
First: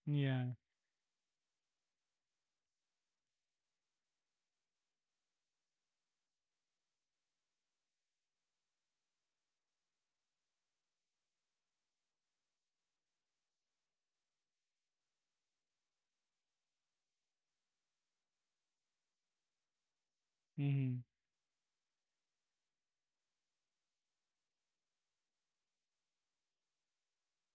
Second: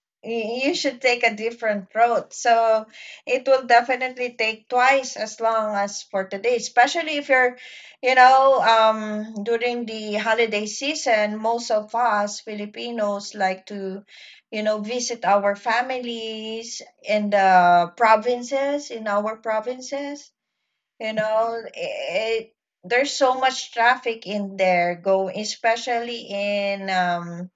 [SPEAKER 1] Yeah.
[SPEAKER 2] You should take a different route. So it will definitely take twice as long as for today, especially if you're, you know, during the holiday season, most of us Filipinos like to, visit our families in the provinces, in our provinces,
[SPEAKER 1] Mhm.
[SPEAKER 2] you know, it, there's so much traffic in there go especially in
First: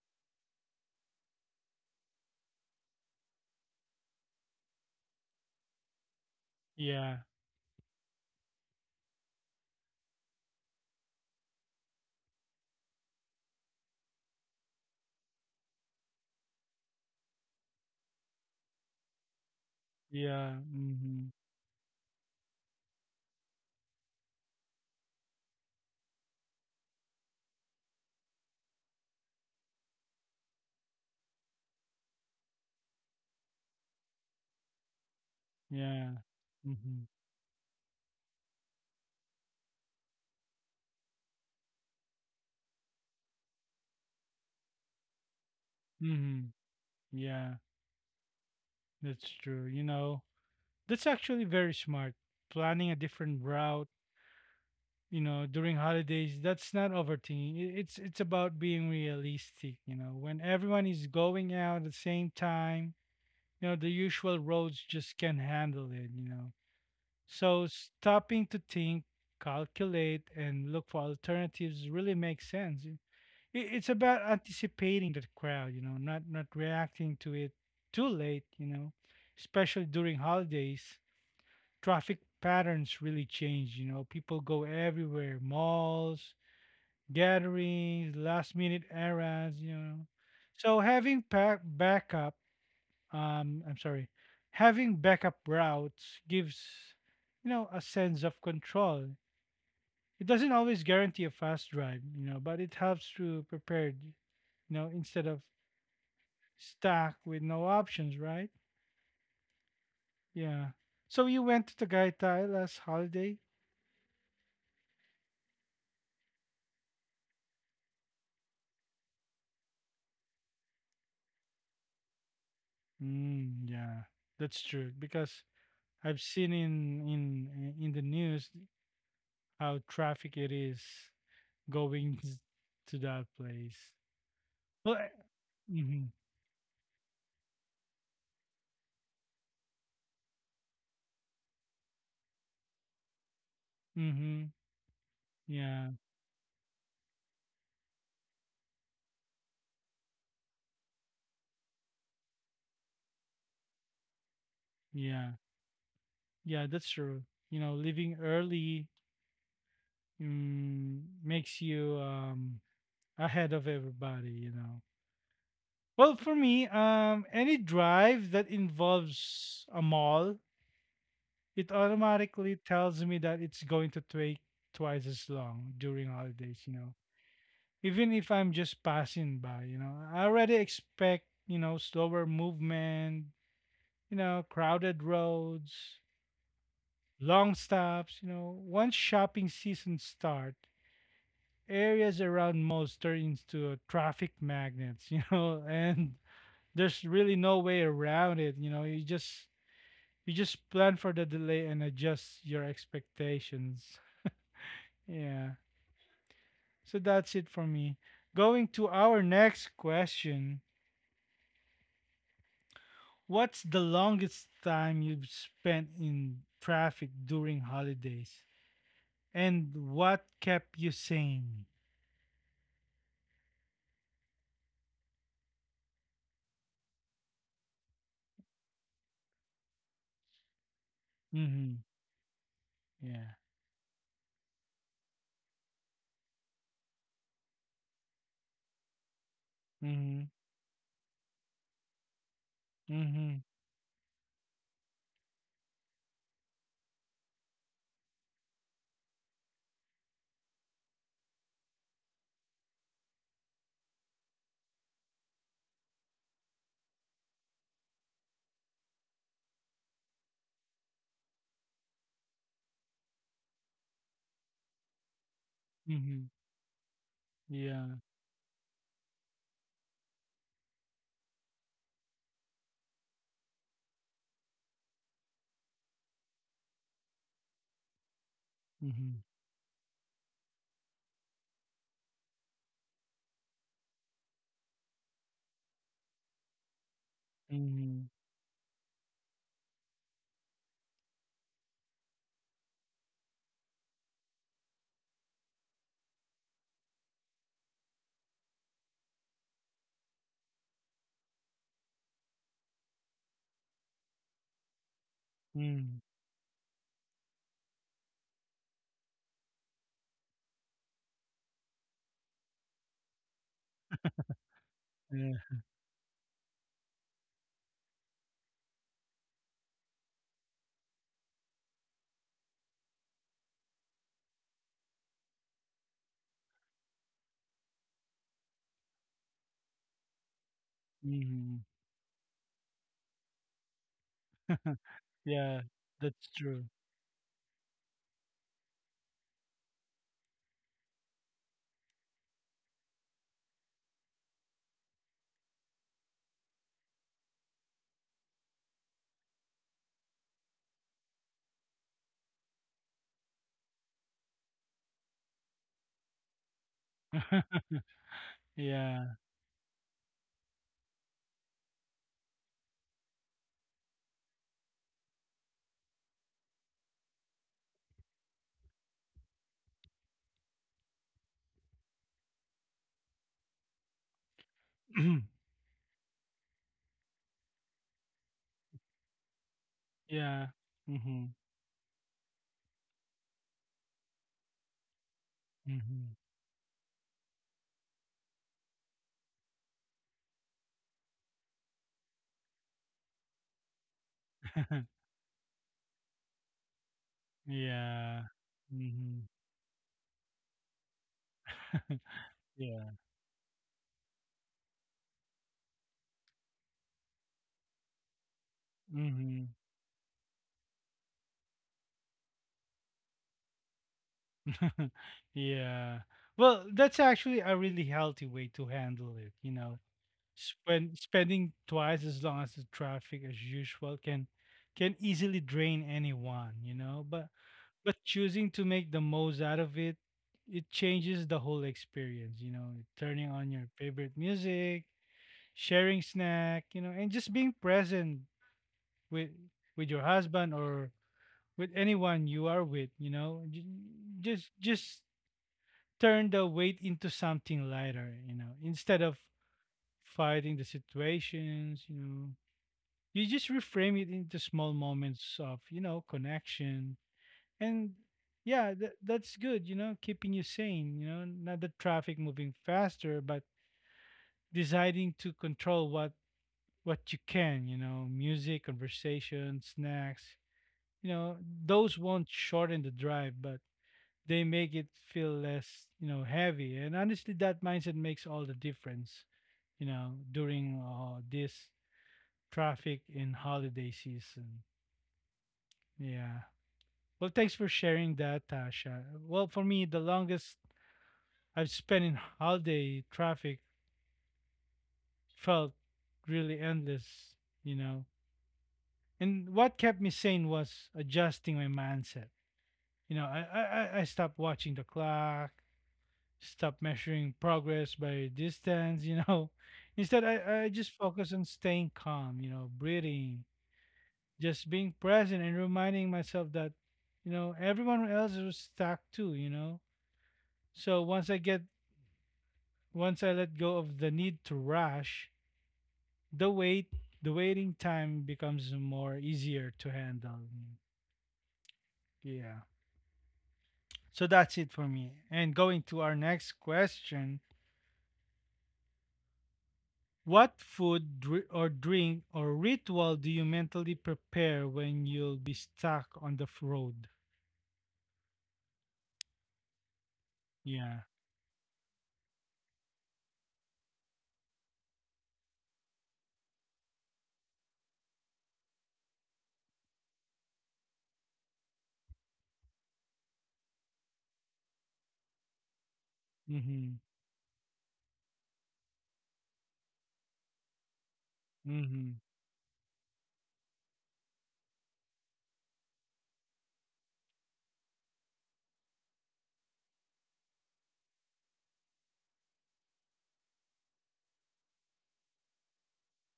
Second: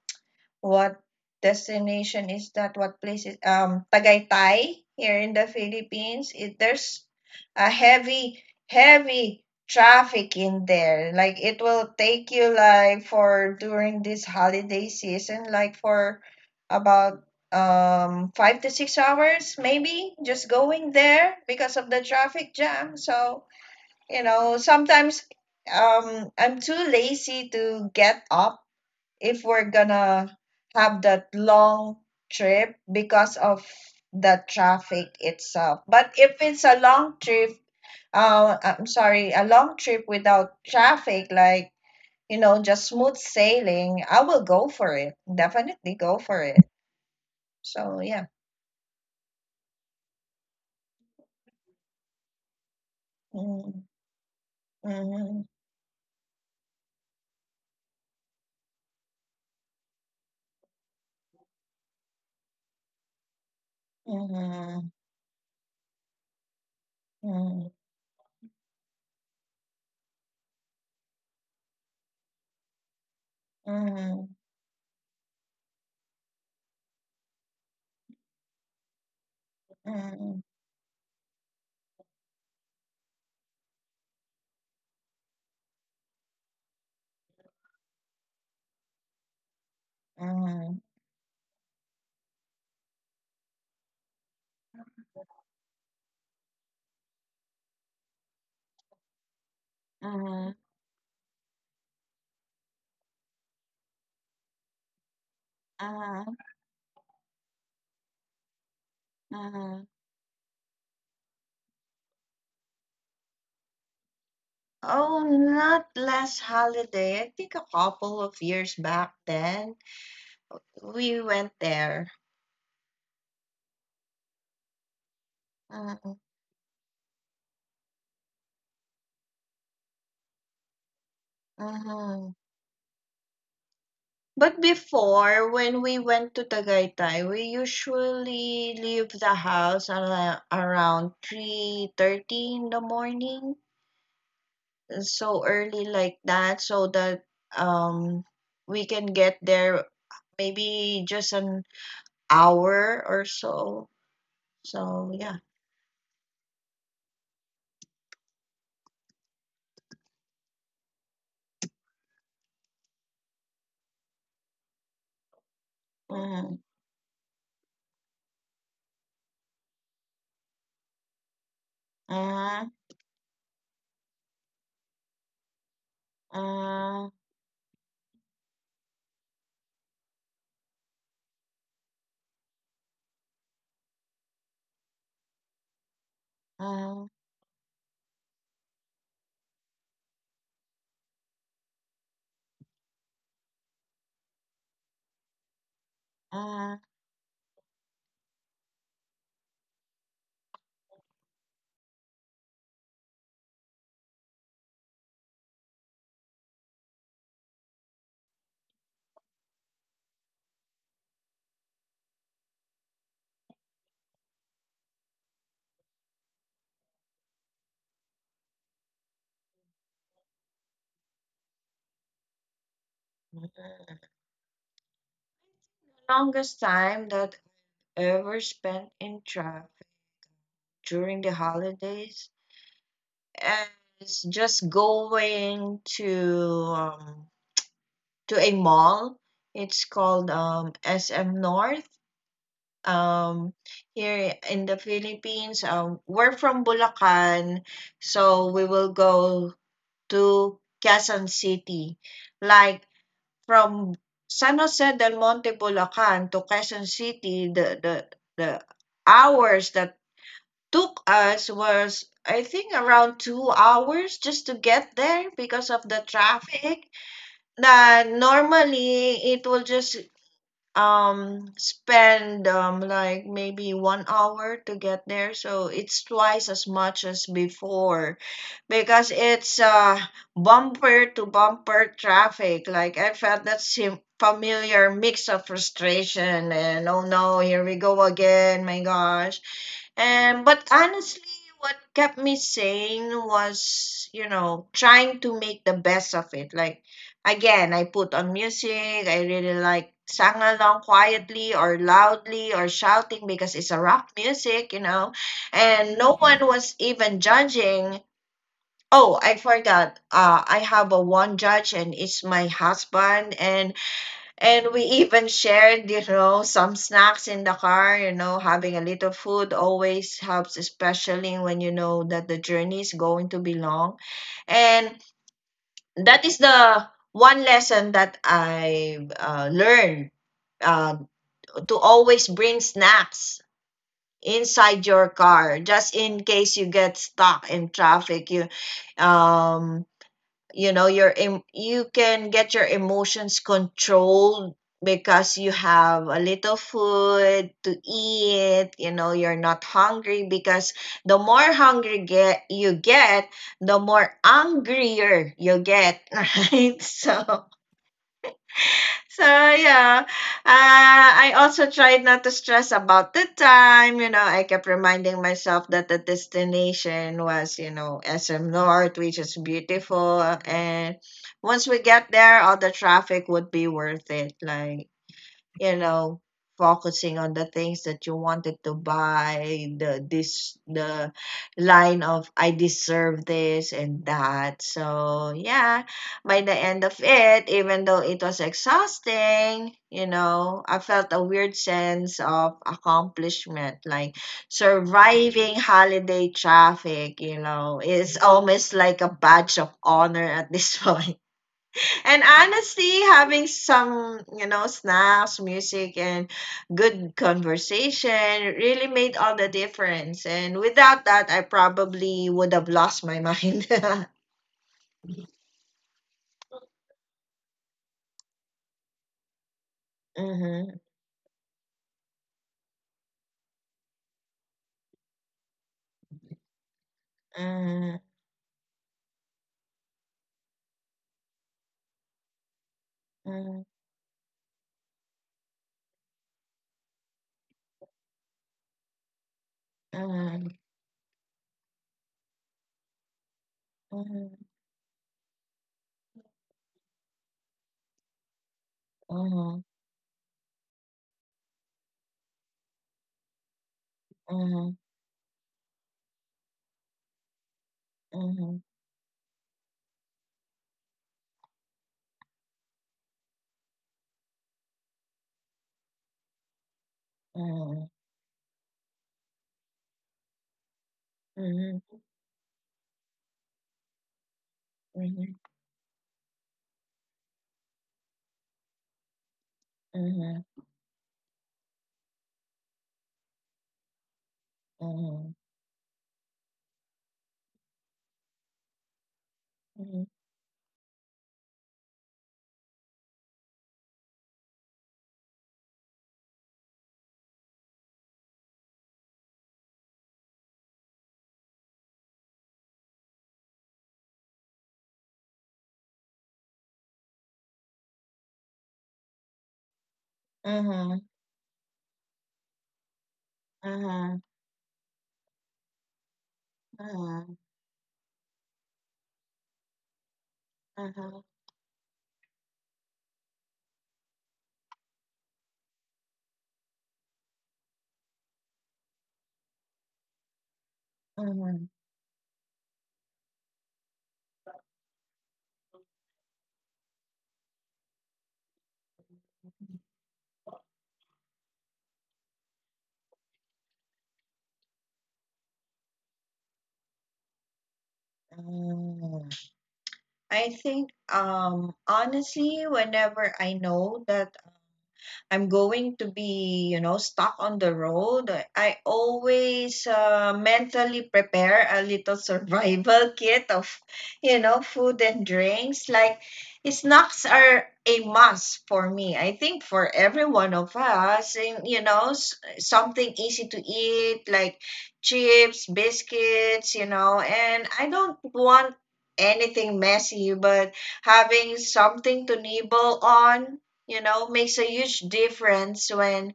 [SPEAKER 2] what destination is that? What place is Tagaytay here in the Philippines? It there's
[SPEAKER 1] Yeah.
[SPEAKER 2] a heavy, heavy traffic in there. Like it will take you like for during this holiday season, like for about 5 to 6 hours maybe just
[SPEAKER 1] Yeah.
[SPEAKER 2] going
[SPEAKER 1] Mhm.
[SPEAKER 2] there because of the traffic jam. So, sometimes I'm too lazy to get up if we're gonna have that long trip because of the traffic itself. But
[SPEAKER 1] Yeah.
[SPEAKER 2] if it's a
[SPEAKER 1] Mhm.
[SPEAKER 2] long trip, I'm sorry, a long trip without traffic, like, you know, just smooth sailing, I will go for it. Definitely go for
[SPEAKER 1] Mm-hmm.
[SPEAKER 2] it.
[SPEAKER 1] Yeah,
[SPEAKER 2] So, yeah.
[SPEAKER 1] that's true. You know, that's actually very smart. Planning a different
[SPEAKER 2] Mm,
[SPEAKER 1] route, you know,
[SPEAKER 2] mhm,
[SPEAKER 1] during holidays, that's not overthinking. It's about being realistic, you know. When everyone is going out at the same time, you know, the usual roads
[SPEAKER 2] mhm,
[SPEAKER 1] just can't handle it, you know. So
[SPEAKER 2] mhm,
[SPEAKER 1] stopping to think, calculate, and look for alternatives really makes sense. It's about
[SPEAKER 2] mhm,
[SPEAKER 1] anticipating that crowd, you know, not reacting to it too late, you know. Especially during
[SPEAKER 2] mhm,
[SPEAKER 1] holidays, traffic patterns really change, you know. People go everywhere: malls, gatherings, last minute errands, you know. So
[SPEAKER 2] mhm,
[SPEAKER 1] having pack backup, I'm sorry, having backup routes gives, you know, a sense of control. It doesn't
[SPEAKER 2] mhm,
[SPEAKER 1] always guarantee a fast drive, you know, but it helps to prepare, you know, instead of
[SPEAKER 2] mhm,
[SPEAKER 1] stuck with no options, right?
[SPEAKER 2] mhm.
[SPEAKER 1] Yeah. So you went to Tagaytay last holiday?
[SPEAKER 2] Oh, not last holiday. I think a couple of years back then, we went there.
[SPEAKER 1] Mm, yeah, that's true. Because
[SPEAKER 2] Mm-hmm.
[SPEAKER 1] I've seen in the news how traffic it is going to that place.
[SPEAKER 2] But
[SPEAKER 1] Well,
[SPEAKER 2] before, when we
[SPEAKER 1] mm-hmm,
[SPEAKER 2] went to Tagaytay, we usually leave the house around 3:30 in the morning,
[SPEAKER 1] mm-hmm,
[SPEAKER 2] so
[SPEAKER 1] yeah,
[SPEAKER 2] early like that, so that um we can get there maybe just an hour or so. So
[SPEAKER 1] yeah,
[SPEAKER 2] yeah.
[SPEAKER 1] yeah. That's true. You know, leaving early makes you ahead of everybody. You know, well, for me,
[SPEAKER 2] Mm-hmm.
[SPEAKER 1] any drive that involves a mall, it automatically
[SPEAKER 2] Mm-hmm.
[SPEAKER 1] tells me that it's going to take twice as long during holidays, you know.
[SPEAKER 2] Mm-hmm.
[SPEAKER 1] Even if I'm just passing by, you know, I already expect, you know, slower movement, you know, crowded roads,
[SPEAKER 2] Mm,
[SPEAKER 1] long stops, you know. Once shopping season start, areas around malls turn into traffic magnets, you know, and
[SPEAKER 2] mm,
[SPEAKER 1] there's really no way around it. You know, you just plan for the delay and adjust your expectations. Yeah. So that's it for me. Going to our next question. What's the longest time you've spent in traffic during holidays? And what kept you sane?
[SPEAKER 2] mm. The longest time that I ever spent in traffic during the
[SPEAKER 1] Mm-hmm.
[SPEAKER 2] holidays
[SPEAKER 1] Yeah.
[SPEAKER 2] is just going um, to a mall. It's
[SPEAKER 1] Mm-hmm.
[SPEAKER 2] called SM North.
[SPEAKER 1] Mm-hmm.
[SPEAKER 2] Um, here in the Philippines, we're from Bulacan, so we will go to Quezon City. Like from San Jose del Monte, Bulacan to Quezon City, the hours that took us was, I think, around 2 hours just to get there because of the
[SPEAKER 1] Mm-hmm.
[SPEAKER 2] traffic.
[SPEAKER 1] Yeah.
[SPEAKER 2] That normally it will just spend like maybe 1 hour to get there, so it's twice as much as before because
[SPEAKER 1] Mm-hmm.
[SPEAKER 2] it's bumper to bumper traffic. Like I felt that familiar mix of frustration and oh no, here we
[SPEAKER 1] Mm-hmm.
[SPEAKER 2] go again, my gosh. And but honestly, what kept me sane was, you know, trying to make the best of it. Like again, I put on music. I really like sang along quietly or loudly or shouting because it's a rock music, you know,
[SPEAKER 1] Mm-hmm.
[SPEAKER 2] and no one was even judging. Oh, I forgot. I have a one judge, and it's my husband, and we
[SPEAKER 1] Yeah.
[SPEAKER 2] even shared, you know, some snacks in the car. You know, having a little food always helps, especially when you know that the journey is going to be long, and that is the one lesson that I learned uh,
[SPEAKER 1] Mm-hmm.
[SPEAKER 2] to always bring snacks inside your
[SPEAKER 1] Yeah.
[SPEAKER 2] car just
[SPEAKER 1] That's
[SPEAKER 2] in case
[SPEAKER 1] true.
[SPEAKER 2] you get stuck in traffic um you know your you can get your emotions controlled because you have a little food to eat, you know, you're not hungry because the more hungry get you get, the more angrier you get right. So
[SPEAKER 1] Yeah.
[SPEAKER 2] so yeah, I also tried not to stress about the time. You know, I kept reminding myself that the destination was, you know, SM North, which is beautiful, and once we get there, all the traffic would be worth it. Like, you know, focusing on the things that you wanted to buy, the
[SPEAKER 1] Yeah.
[SPEAKER 2] this the
[SPEAKER 1] Mm-hmm.
[SPEAKER 2] line of I deserve this and that. So yeah,
[SPEAKER 1] Mhm.
[SPEAKER 2] by the end of it, even though it was exhausting, you know, I felt a weird sense of accomplishment, like surviving holiday traffic, you know, it's
[SPEAKER 1] Yeah.
[SPEAKER 2] almost like a
[SPEAKER 1] Mhm.
[SPEAKER 2] badge of honor at this point. And
[SPEAKER 1] Yeah.
[SPEAKER 2] honestly, having some, you know, snacks, music, and good conversation really made all the
[SPEAKER 1] Mhm.
[SPEAKER 2] difference. And without that, I probably would have lost my mind.
[SPEAKER 1] Yeah. Well, that's actually a really healthy way to handle it, you know.
[SPEAKER 2] Mhm,
[SPEAKER 1] Spending twice as long as the traffic as usual can easily drain anyone, you know. But
[SPEAKER 2] mhm,
[SPEAKER 1] choosing to make the most out of it, it changes the whole experience, you know. Turning on
[SPEAKER 2] mhm,
[SPEAKER 1] your favorite music, sharing snack, you know, and just being present with with your husband or with anyone you are with, you know,
[SPEAKER 2] mhm,
[SPEAKER 1] just turn the weight into something lighter, you know, instead of
[SPEAKER 2] mhm,
[SPEAKER 1] fighting the situations, you know. You just reframe it into small moments of, you know, connection, and
[SPEAKER 2] mhm,
[SPEAKER 1] yeah,
[SPEAKER 2] mhm,
[SPEAKER 1] that's good, you know, keeping you sane, you know, not the traffic moving faster, but deciding to control what you can, you
[SPEAKER 2] mhm,
[SPEAKER 1] know. Music, conversation, snacks, you know, those won't shorten the drive, but they make it
[SPEAKER 2] mhm,
[SPEAKER 1] feel
[SPEAKER 2] mhm, mhm,
[SPEAKER 1] less, you know, heavy. And honestly, that mindset makes all the difference, you know,
[SPEAKER 2] mhm,
[SPEAKER 1] during this traffic in holiday season. Yeah. Well, thanks for sharing that, Tasha. Well, for me, the longest I've spent in holiday traffic felt really endless, you know. And what kept me sane was adjusting my mindset. You know, I stopped watching the clock. Stop measuring progress by distance, you know. Instead, I
[SPEAKER 2] mhm,
[SPEAKER 1] just
[SPEAKER 2] mhm, mhm,
[SPEAKER 1] focus on staying calm, you know, breathing, just being present and reminding myself that, you know, everyone else is stuck too, you know. So
[SPEAKER 2] mhm, mhm,
[SPEAKER 1] once I let go of the need to rush, the wait, the waiting time becomes more easier to handle.
[SPEAKER 2] mhm, mhm,
[SPEAKER 1] Yeah. So that's it for me. And going to our next question. What food or drink or ritual do you mentally prepare when you'll be stuck on the road?
[SPEAKER 2] mhm. I
[SPEAKER 1] Yeah.
[SPEAKER 2] think, honestly, whenever I know that I'm going to be, you know, stuck on the road, I always mentally prepare a little survival kit of, you know, food and drinks. Like,
[SPEAKER 1] Mhm.
[SPEAKER 2] snacks are a must for me. I think for every one of us, and, you
[SPEAKER 1] Mhm.
[SPEAKER 2] know, something easy to eat, like chips, biscuits, you know, and I don't want anything messy, but having something to nibble on, you know, makes a huge difference when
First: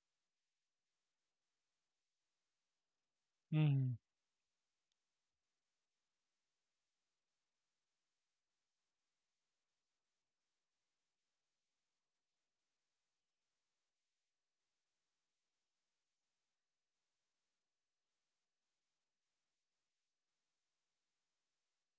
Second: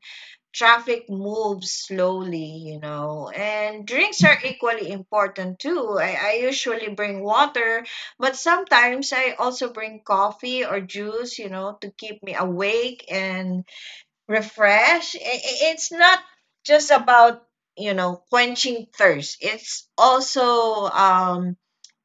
[SPEAKER 2] traffic moves slowly, you know. And
[SPEAKER 1] Mhm.
[SPEAKER 2] drinks are equally important too. I usually bring water, but sometimes I also bring coffee or juice, you know, to keep me awake and refresh. It's not just about, you know, quenching thirst. It's also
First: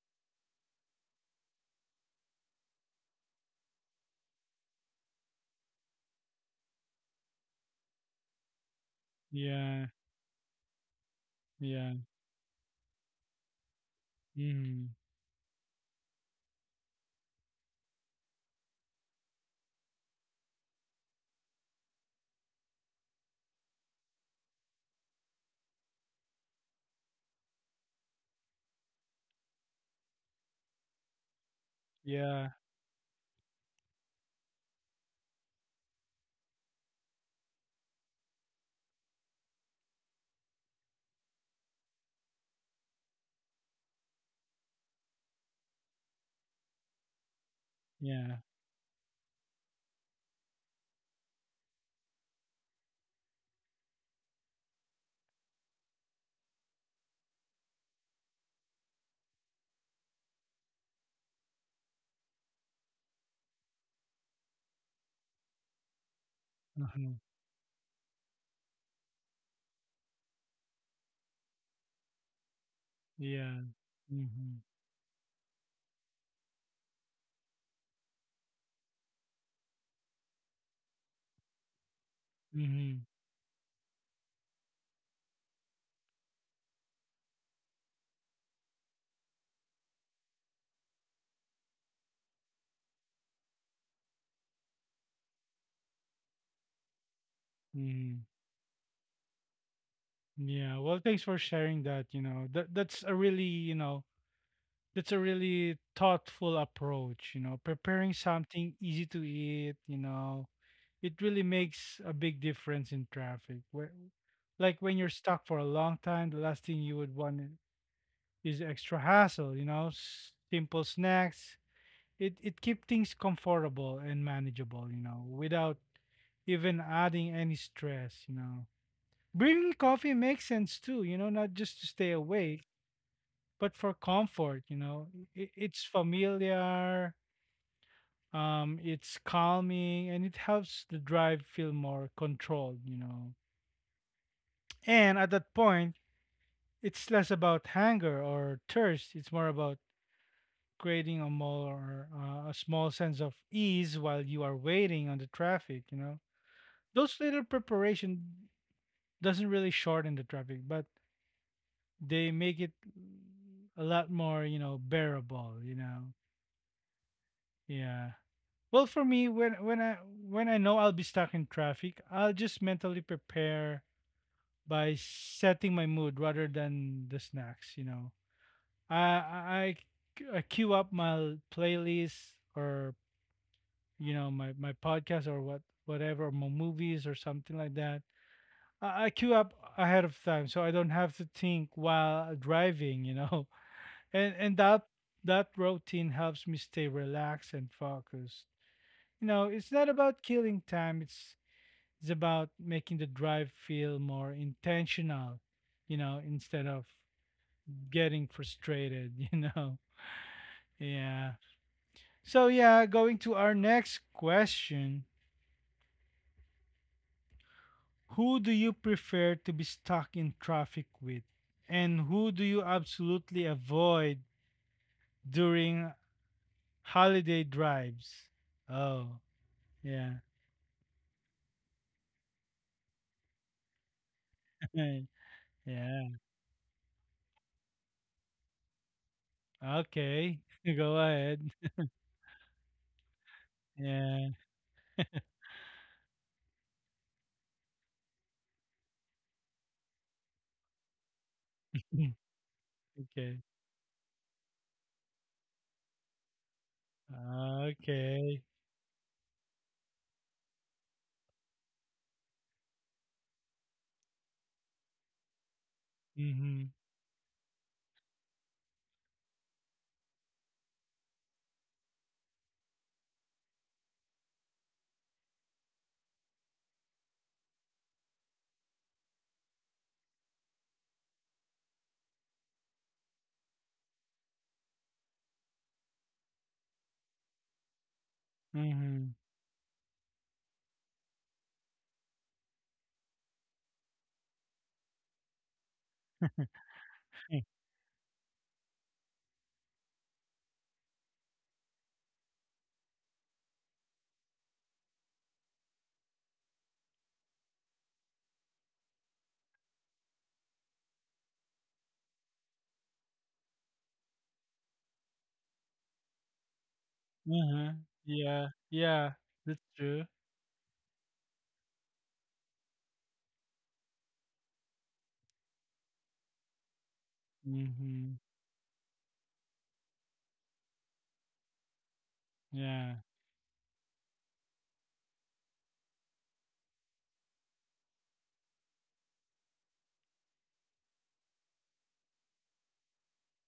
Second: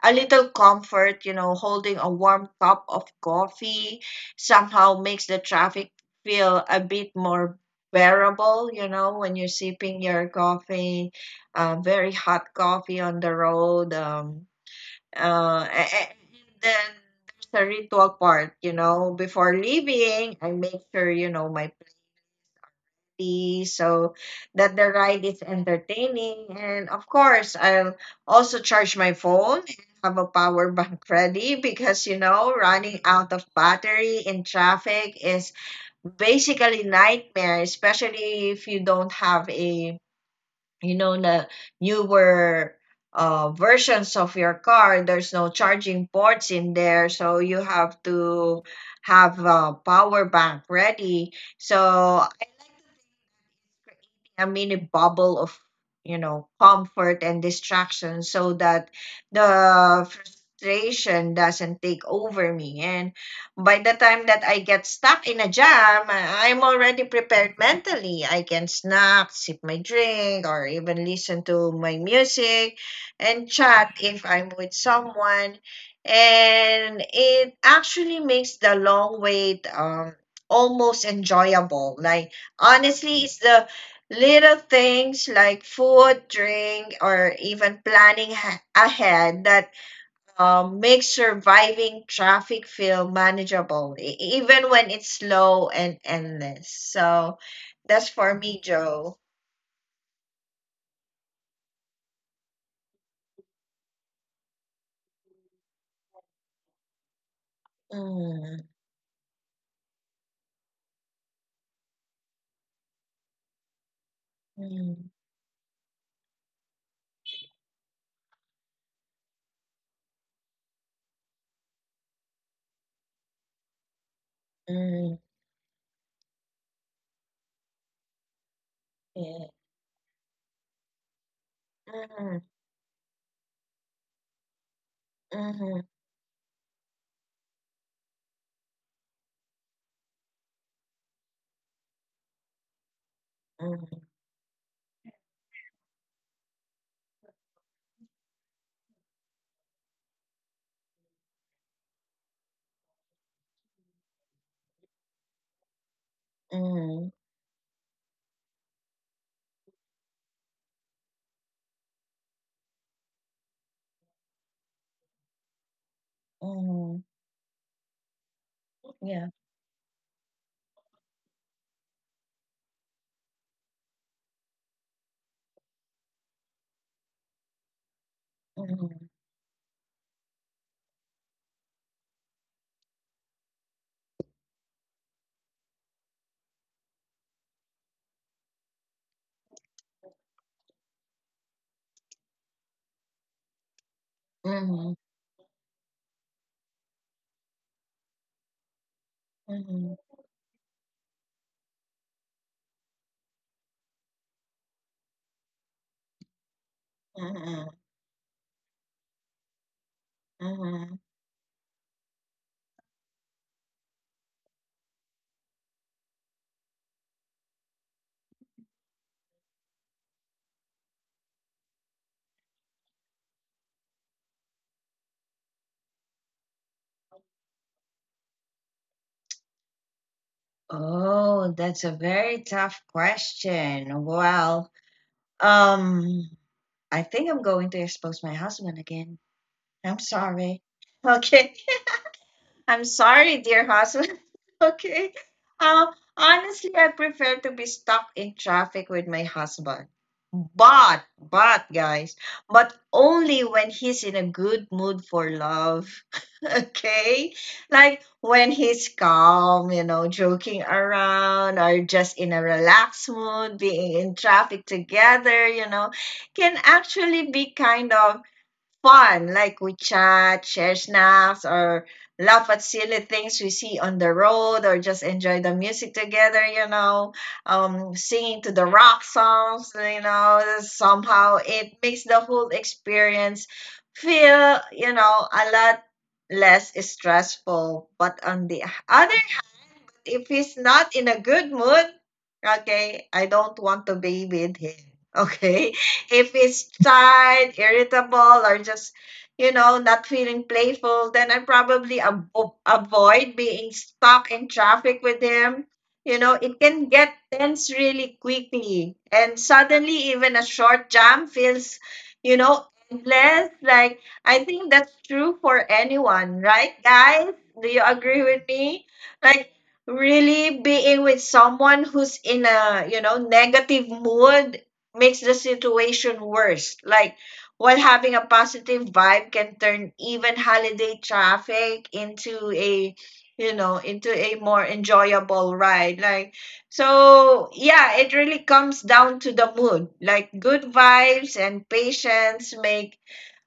[SPEAKER 2] a little comfort, you know, holding a warm cup of coffee somehow makes the traffic feel a bit more bearable, you know, when you're
[SPEAKER 1] Yeah.
[SPEAKER 2] sipping your coffee,
[SPEAKER 1] Yeah.
[SPEAKER 2] very hot coffee on the road. Um,
[SPEAKER 1] Mhm.
[SPEAKER 2] uh, a- a- and then there's the ritual part, you know, before leaving, I make sure, you know, my be so that the ride is entertaining. And of course, I'll also charge my phone and have a power bank ready because, you
[SPEAKER 1] Yeah.
[SPEAKER 2] know, running out of battery in traffic is basically nightmare, especially if you don't have a, you know, the newer versions of your car. There's no charging ports in there, so you have
[SPEAKER 1] Yeah.
[SPEAKER 2] to have a power bank ready. So creating a mini bubble of, you know, comfort and distraction so that the frustration doesn't take over me, and by the time that I get stuck in a jam, I'm already
[SPEAKER 1] Mhm.
[SPEAKER 2] prepared mentally. I can snack, sip my drink, or even listen to my music and
[SPEAKER 1] Yeah.
[SPEAKER 2] chat if I'm
[SPEAKER 1] Mhm.
[SPEAKER 2] with someone. And it actually makes the long wait almost enjoyable. Like
[SPEAKER 1] Mhm.
[SPEAKER 2] honestly, it's the little things like food, drink, or even planning ahead that make surviving traffic feel manageable, even when it's slow and endless. So that's
[SPEAKER 1] Mhm.
[SPEAKER 2] for me, Joe.
[SPEAKER 1] Yeah. Well, thanks for sharing that, you know. That's a really, you know, that's a really thoughtful approach, you know, preparing
[SPEAKER 2] Mm,
[SPEAKER 1] something easy to eat, you know. It really makes a big difference in traffic. Where, like when you're
[SPEAKER 2] mm,
[SPEAKER 1] stuck for a long time, the last thing you would want is extra hassle. You know, simple snacks. It keep things comfortable and manageable. You
[SPEAKER 2] mm,
[SPEAKER 1] know, without even adding any stress. You know, bringing coffee makes sense too. You know, not just to stay awake, but for comfort. You know, it's familiar. It's calming and it helps the drive feel more controlled, you know.
[SPEAKER 2] yeah. Mhm,
[SPEAKER 1] And at that point, it's less about hunger or thirst. It's more about creating a small sense of ease while you are waiting on the traffic. You know,
[SPEAKER 2] mhm, mhm,
[SPEAKER 1] those
[SPEAKER 2] mhm,
[SPEAKER 1] little preparation doesn't really shorten the traffic, but they make it a lot more, you know, bearable. You know,
[SPEAKER 2] mhm,
[SPEAKER 1] yeah. Well, for me,
[SPEAKER 2] yeah,
[SPEAKER 1] when I know I'll be stuck in traffic, I'll just mentally prepare by setting my mood rather than the snacks. You know, I
[SPEAKER 2] mhm,
[SPEAKER 1] I I queue up my playlist, or, you know, my podcast, or whatever, my movies or something like that. I queue up ahead of time so I don't have to think while driving. You know, and that
[SPEAKER 2] mhm,
[SPEAKER 1] that routine helps me stay relaxed and focused. You know, it's not
[SPEAKER 2] mhm,
[SPEAKER 1] about killing time. It's about making the drive feel more intentional. You know, instead of
[SPEAKER 2] mhm,
[SPEAKER 1] getting frustrated. You know,
[SPEAKER 2] mhm.
[SPEAKER 1] yeah. So yeah, going to our next question. Who do you prefer to be stuck in traffic with? And who do you absolutely avoid during holiday drives? Oh, yeah.
[SPEAKER 2] Oh, that's a very tough question. Well,
[SPEAKER 1] Yeah.
[SPEAKER 2] Um, I think I'm going to expose my husband again. I'm
[SPEAKER 1] Okay.
[SPEAKER 2] sorry.
[SPEAKER 1] Go ahead.
[SPEAKER 2] Okay. I'm sorry, dear husband.
[SPEAKER 1] Yeah.
[SPEAKER 2] Okay. Uh, honestly, I prefer to be stuck in traffic with my husband. But, but, guys, but
[SPEAKER 1] Okay.
[SPEAKER 2] only when he's in a good mood for love. Okay? Like
[SPEAKER 1] Okay.
[SPEAKER 2] when he's calm, you know, joking around or just in a relaxed mood, being in traffic together, you know, can
[SPEAKER 1] Mhm.
[SPEAKER 2] actually be kind of fun, like we chat, share snacks, or laugh at silly things we see on the road, or just enjoy the music together, you know, singing to the rock songs, you know, somehow it makes the whole experience feel, you know, a lot less stressful. But on the
[SPEAKER 1] Mhm.
[SPEAKER 2] other hand, if he's not in a good mood, okay, I don't want to be with him. Okay, if he's tired, irritable, or just, you know, not feeling playful, then I probably avoid being stuck in traffic with him. You know, it can get tense really quickly. And suddenly, even a short jam feels, you know, endless. Like, I think that's true for anyone, right, guys? Do
[SPEAKER 1] Uh-huh.
[SPEAKER 2] you agree
[SPEAKER 1] Yeah.
[SPEAKER 2] with me?
[SPEAKER 1] Yeah.
[SPEAKER 2] Like,
[SPEAKER 1] That's true.
[SPEAKER 2] really being with someone who's in a, you know, negative mood makes the situation worse. Like, while
[SPEAKER 1] Mhm.
[SPEAKER 2] having a positive vibe can turn even holiday traffic into
[SPEAKER 1] Yeah.
[SPEAKER 2] a, you know, into a more enjoyable ride. Like, so yeah, it really comes down to the mood. Like, good vibes and patience make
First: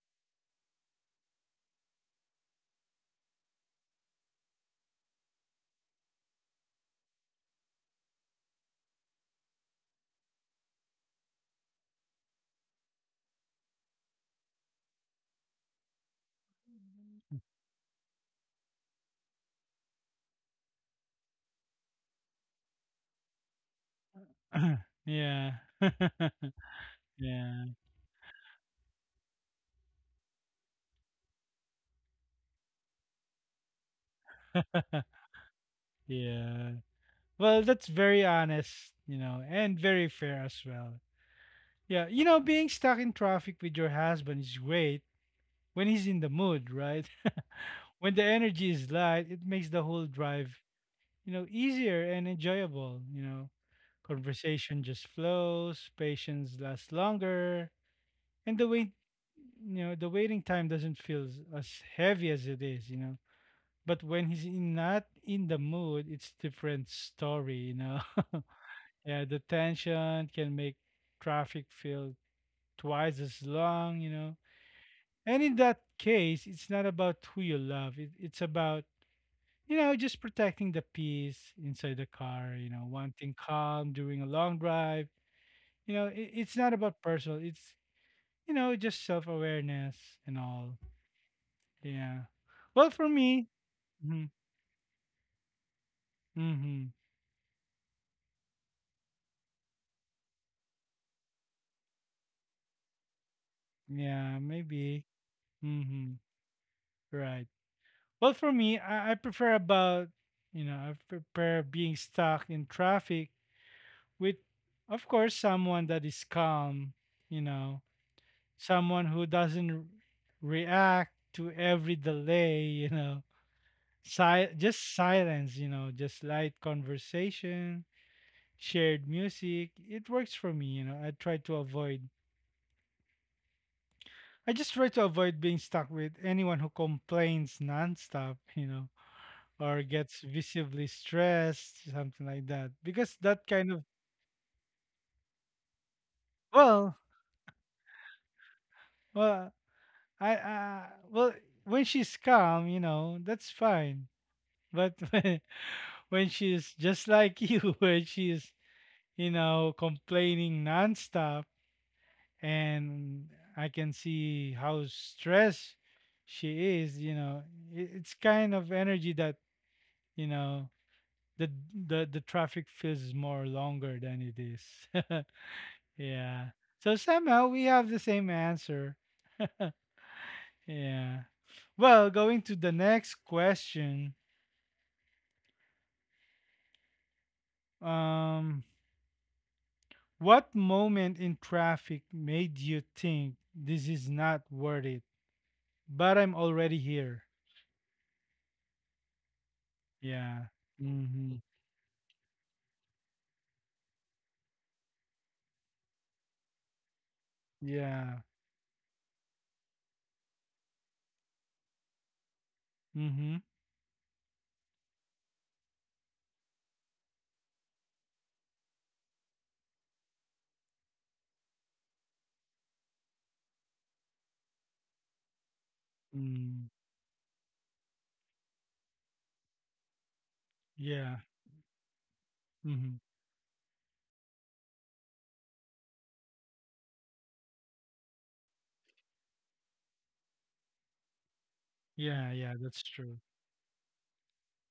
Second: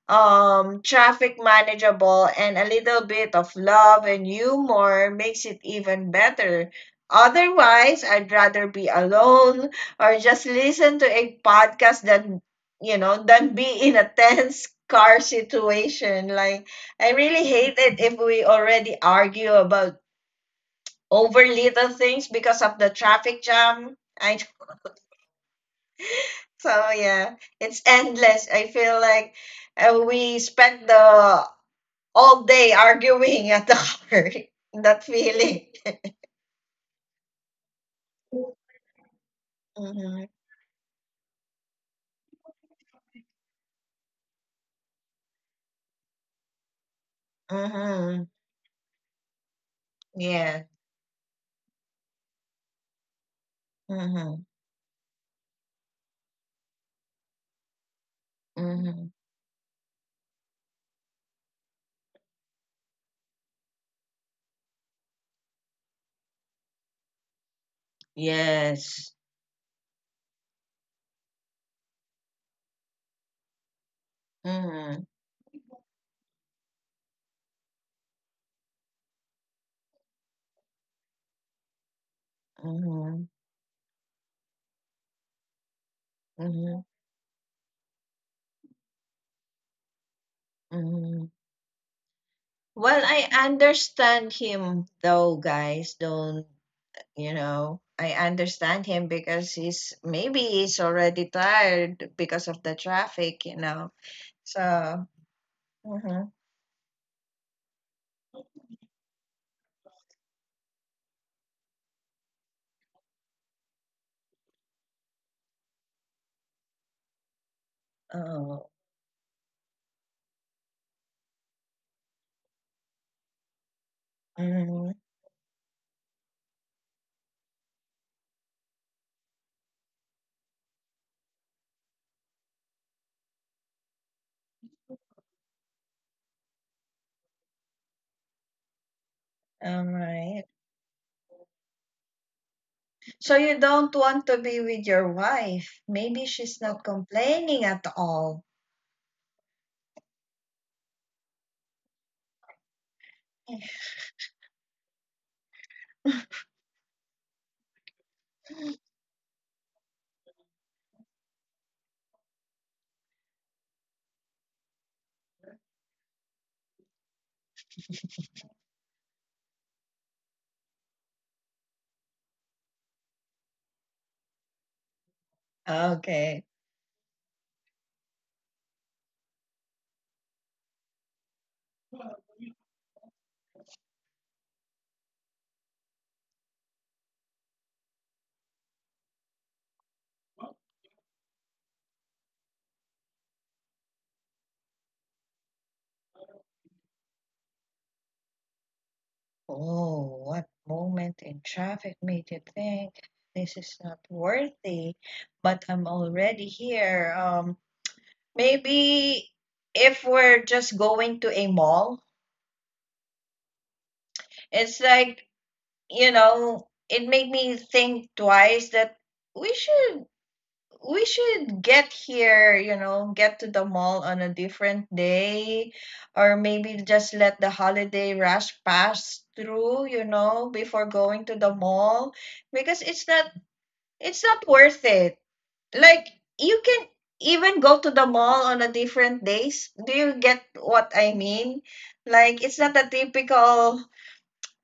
[SPEAKER 2] traffic manageable, and a little bit of love and humor makes it even better. Otherwise, I'd rather be alone or just listen to a podcast than, you know, than be in a tense car situation. Like I really hate it if we already argue about over little things because of the traffic jam. I
[SPEAKER 1] Yeah.
[SPEAKER 2] so yeah,
[SPEAKER 1] Yeah.
[SPEAKER 2] it's endless. I feel like we spent the all day arguing at the car. That feeling.
[SPEAKER 1] Yeah. Well, that's very honest, you know, and very
[SPEAKER 2] Mm-hmm.
[SPEAKER 1] fair as well. Yeah, you know, being stuck in traffic with your husband is great when he's in the mood, right? When the
[SPEAKER 2] Mm-hmm.
[SPEAKER 1] energy is light, it makes the whole drive,
[SPEAKER 2] Yeah.
[SPEAKER 1] you know, easier and enjoyable, you know.
[SPEAKER 2] Mm-hmm.
[SPEAKER 1] Conversation just flows, patience lasts longer, and the wait,
[SPEAKER 2] Mm-hmm.
[SPEAKER 1] you know, the waiting time doesn't feel as heavy as it is, you know. But when he's in, not in the mood, it's different story, you know.
[SPEAKER 2] Yes.
[SPEAKER 1] Yeah, the tension can make traffic feel twice as long, you know.
[SPEAKER 2] Mm-hmm.
[SPEAKER 1] And in that case, it's not about who you love. It's about, you know, just protecting the peace inside the car, you know,
[SPEAKER 2] Mm-hmm.
[SPEAKER 1] wanting calm during a long drive. You know, it's not
[SPEAKER 2] Mm-hmm.
[SPEAKER 1] about personal. It's, you know, just self-awareness and all.
[SPEAKER 2] Mm-hmm.
[SPEAKER 1] Yeah. Well,
[SPEAKER 2] Well,
[SPEAKER 1] for me,
[SPEAKER 2] I
[SPEAKER 1] mm-hmm,
[SPEAKER 2] understand him though, guys. Don't
[SPEAKER 1] mm-hmm,
[SPEAKER 2] you know? I understand him because he's maybe he's already tired because of the traffic, you know.
[SPEAKER 1] yeah, maybe.
[SPEAKER 2] So,
[SPEAKER 1] Mm-hmm,
[SPEAKER 2] mm-hmm.
[SPEAKER 1] right. Well, for me, I prefer about you know I prefer being stuck in traffic with, of course, someone that is calm. You know,
[SPEAKER 2] Oh,
[SPEAKER 1] someone who doesn't react to every delay. You know, just
[SPEAKER 2] mm-hmm.
[SPEAKER 1] silence. You know, just light conversation, shared music. It works for me. You know, I try to avoid. I just try to avoid being stuck with anyone who complains nonstop. You know or
[SPEAKER 2] All
[SPEAKER 1] gets
[SPEAKER 2] right.
[SPEAKER 1] visibly stressed, something like that. Because
[SPEAKER 2] So
[SPEAKER 1] that
[SPEAKER 2] you
[SPEAKER 1] kind of
[SPEAKER 2] don't want to be with your wife. Maybe she's not
[SPEAKER 1] well,
[SPEAKER 2] complaining at all.
[SPEAKER 1] well, I, I well, when she's calm, you know, that's fine. But when she's just like you, when she's you know complaining nonstop, and I can see how stressed she is, you know, it's kind of energy that you know the the traffic feels more longer than it is. Yeah.
[SPEAKER 2] Okay.
[SPEAKER 1] So somehow we have the same answer. Yeah. Well, going to the next question. Um, what moment in traffic made you think this is not worth it? But I'm already here.
[SPEAKER 2] Oh,
[SPEAKER 1] Yeah.
[SPEAKER 2] what moment
[SPEAKER 1] Mm-hmm.
[SPEAKER 2] in traffic made you think this is not worthy, but I'm already here.
[SPEAKER 1] Yeah.
[SPEAKER 2] Maybe if we're just going to a mall,
[SPEAKER 1] Mm-hmm.
[SPEAKER 2] it's like, you know, it made me think twice that we should we should get here, you know, get to the mall on a different day, or
[SPEAKER 1] Mm.
[SPEAKER 2] maybe just let the holiday rush pass through, you know, before
[SPEAKER 1] Yeah.
[SPEAKER 2] going to the mall, because
[SPEAKER 1] Mm-hmm.
[SPEAKER 2] it's not worth it. Like you can even go to the mall on a different days. Do you get what I mean?
[SPEAKER 1] Yeah.
[SPEAKER 2] Like
[SPEAKER 1] Yeah.
[SPEAKER 2] it's
[SPEAKER 1] That's
[SPEAKER 2] not a
[SPEAKER 1] true.
[SPEAKER 2] typical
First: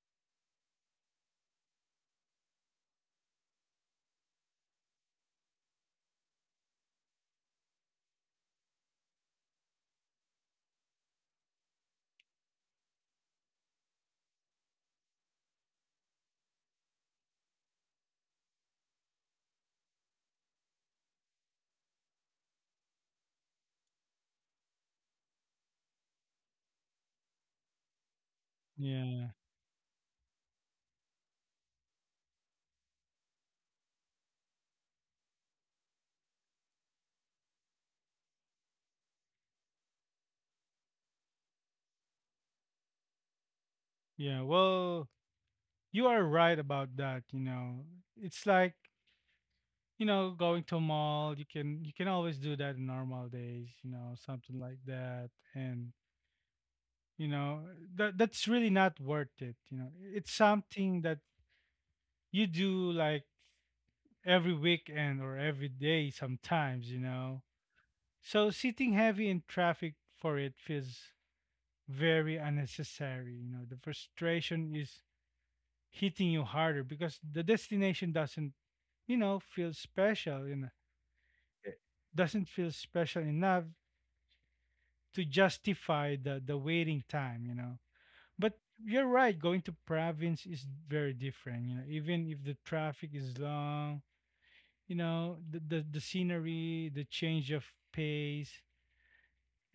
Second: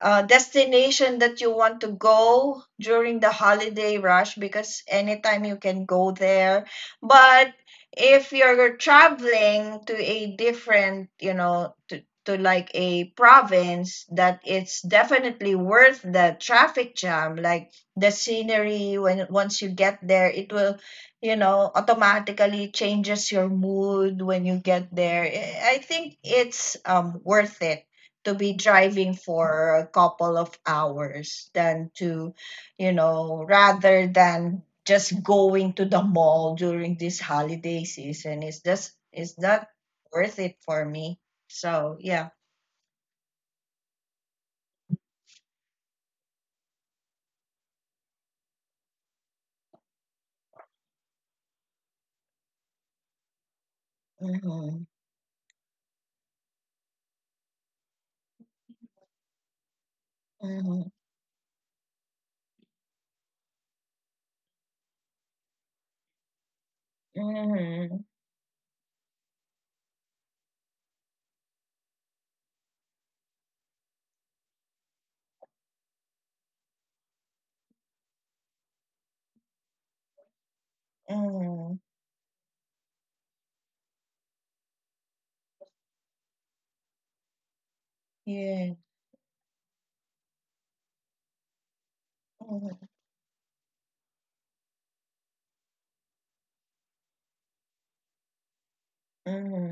[SPEAKER 2] destination that you want to go during the holiday rush because anytime you can go there. But if you're traveling to a different, you know, to like a province, that it's definitely worth the traffic jam. Like the scenery, when once you get there, it will, you know, automatically changes your mood when you get there. I think it's worth it to be driving
[SPEAKER 1] Yeah.
[SPEAKER 2] for a couple of hours than to, you know, rather than just going to the mall during this holiday season. It's just, it's not worth it for me. So, yeah.
[SPEAKER 1] Yeah. Well, you are right about that. You know, it's like you know, going to a mall, you can always do that in normal days, you know, something like
[SPEAKER 2] Mm-hmm.
[SPEAKER 1] that. And you know, that that's really not worth it. You know, it's
[SPEAKER 2] Mm-hmm.
[SPEAKER 1] something that you do like every weekend or every day sometimes, you know.
[SPEAKER 2] Mm-hmm.
[SPEAKER 1] So sitting heavy in traffic for it feels very unnecessary. You know, the frustration is hitting you harder because the destination doesn't, you know, feel special, you know,
[SPEAKER 2] Mm-hmm.
[SPEAKER 1] doesn't feel special enough to justify the waiting time, you know. But
[SPEAKER 2] Yeah.
[SPEAKER 1] you're right, going to province is very different, you know. Even if the
[SPEAKER 2] Mm-hmm.
[SPEAKER 1] traffic is long, you know, the scenery, the change of pace,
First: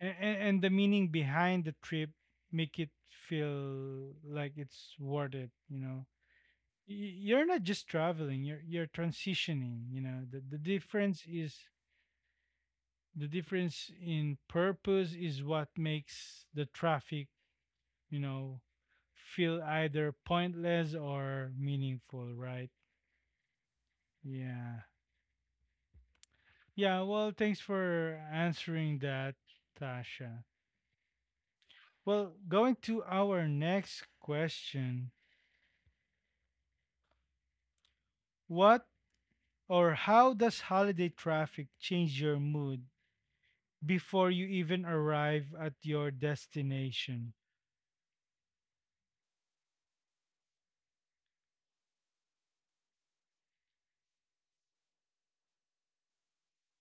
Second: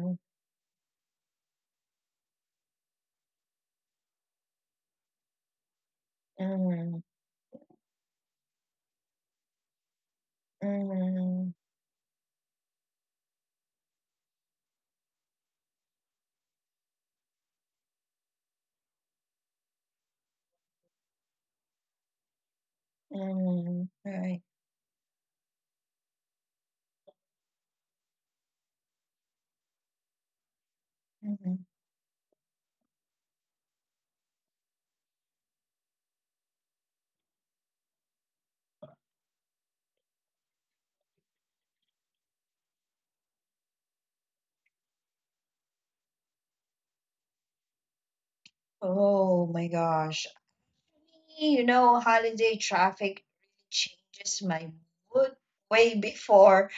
[SPEAKER 1] and, and the meaning behind the trip make it feel like it's worth it, you know.
[SPEAKER 2] Mm-hmm.
[SPEAKER 1] You're not just traveling, you're transitioning, you know. The difference
[SPEAKER 2] Mm-hmm.
[SPEAKER 1] is the difference in purpose is what makes the traffic, you know, feel either pointless or meaningful, right?
[SPEAKER 2] Mm-hmm. Right.
[SPEAKER 1] Yeah. Yeah, well, thanks for answering that, Tasha.
[SPEAKER 2] Mm-hmm.
[SPEAKER 1] Well, going to our next question. What or how does holiday traffic change your mood before you even arrive at your destination?
[SPEAKER 2] Oh my gosh. You know, holiday traffic really changes my mood way before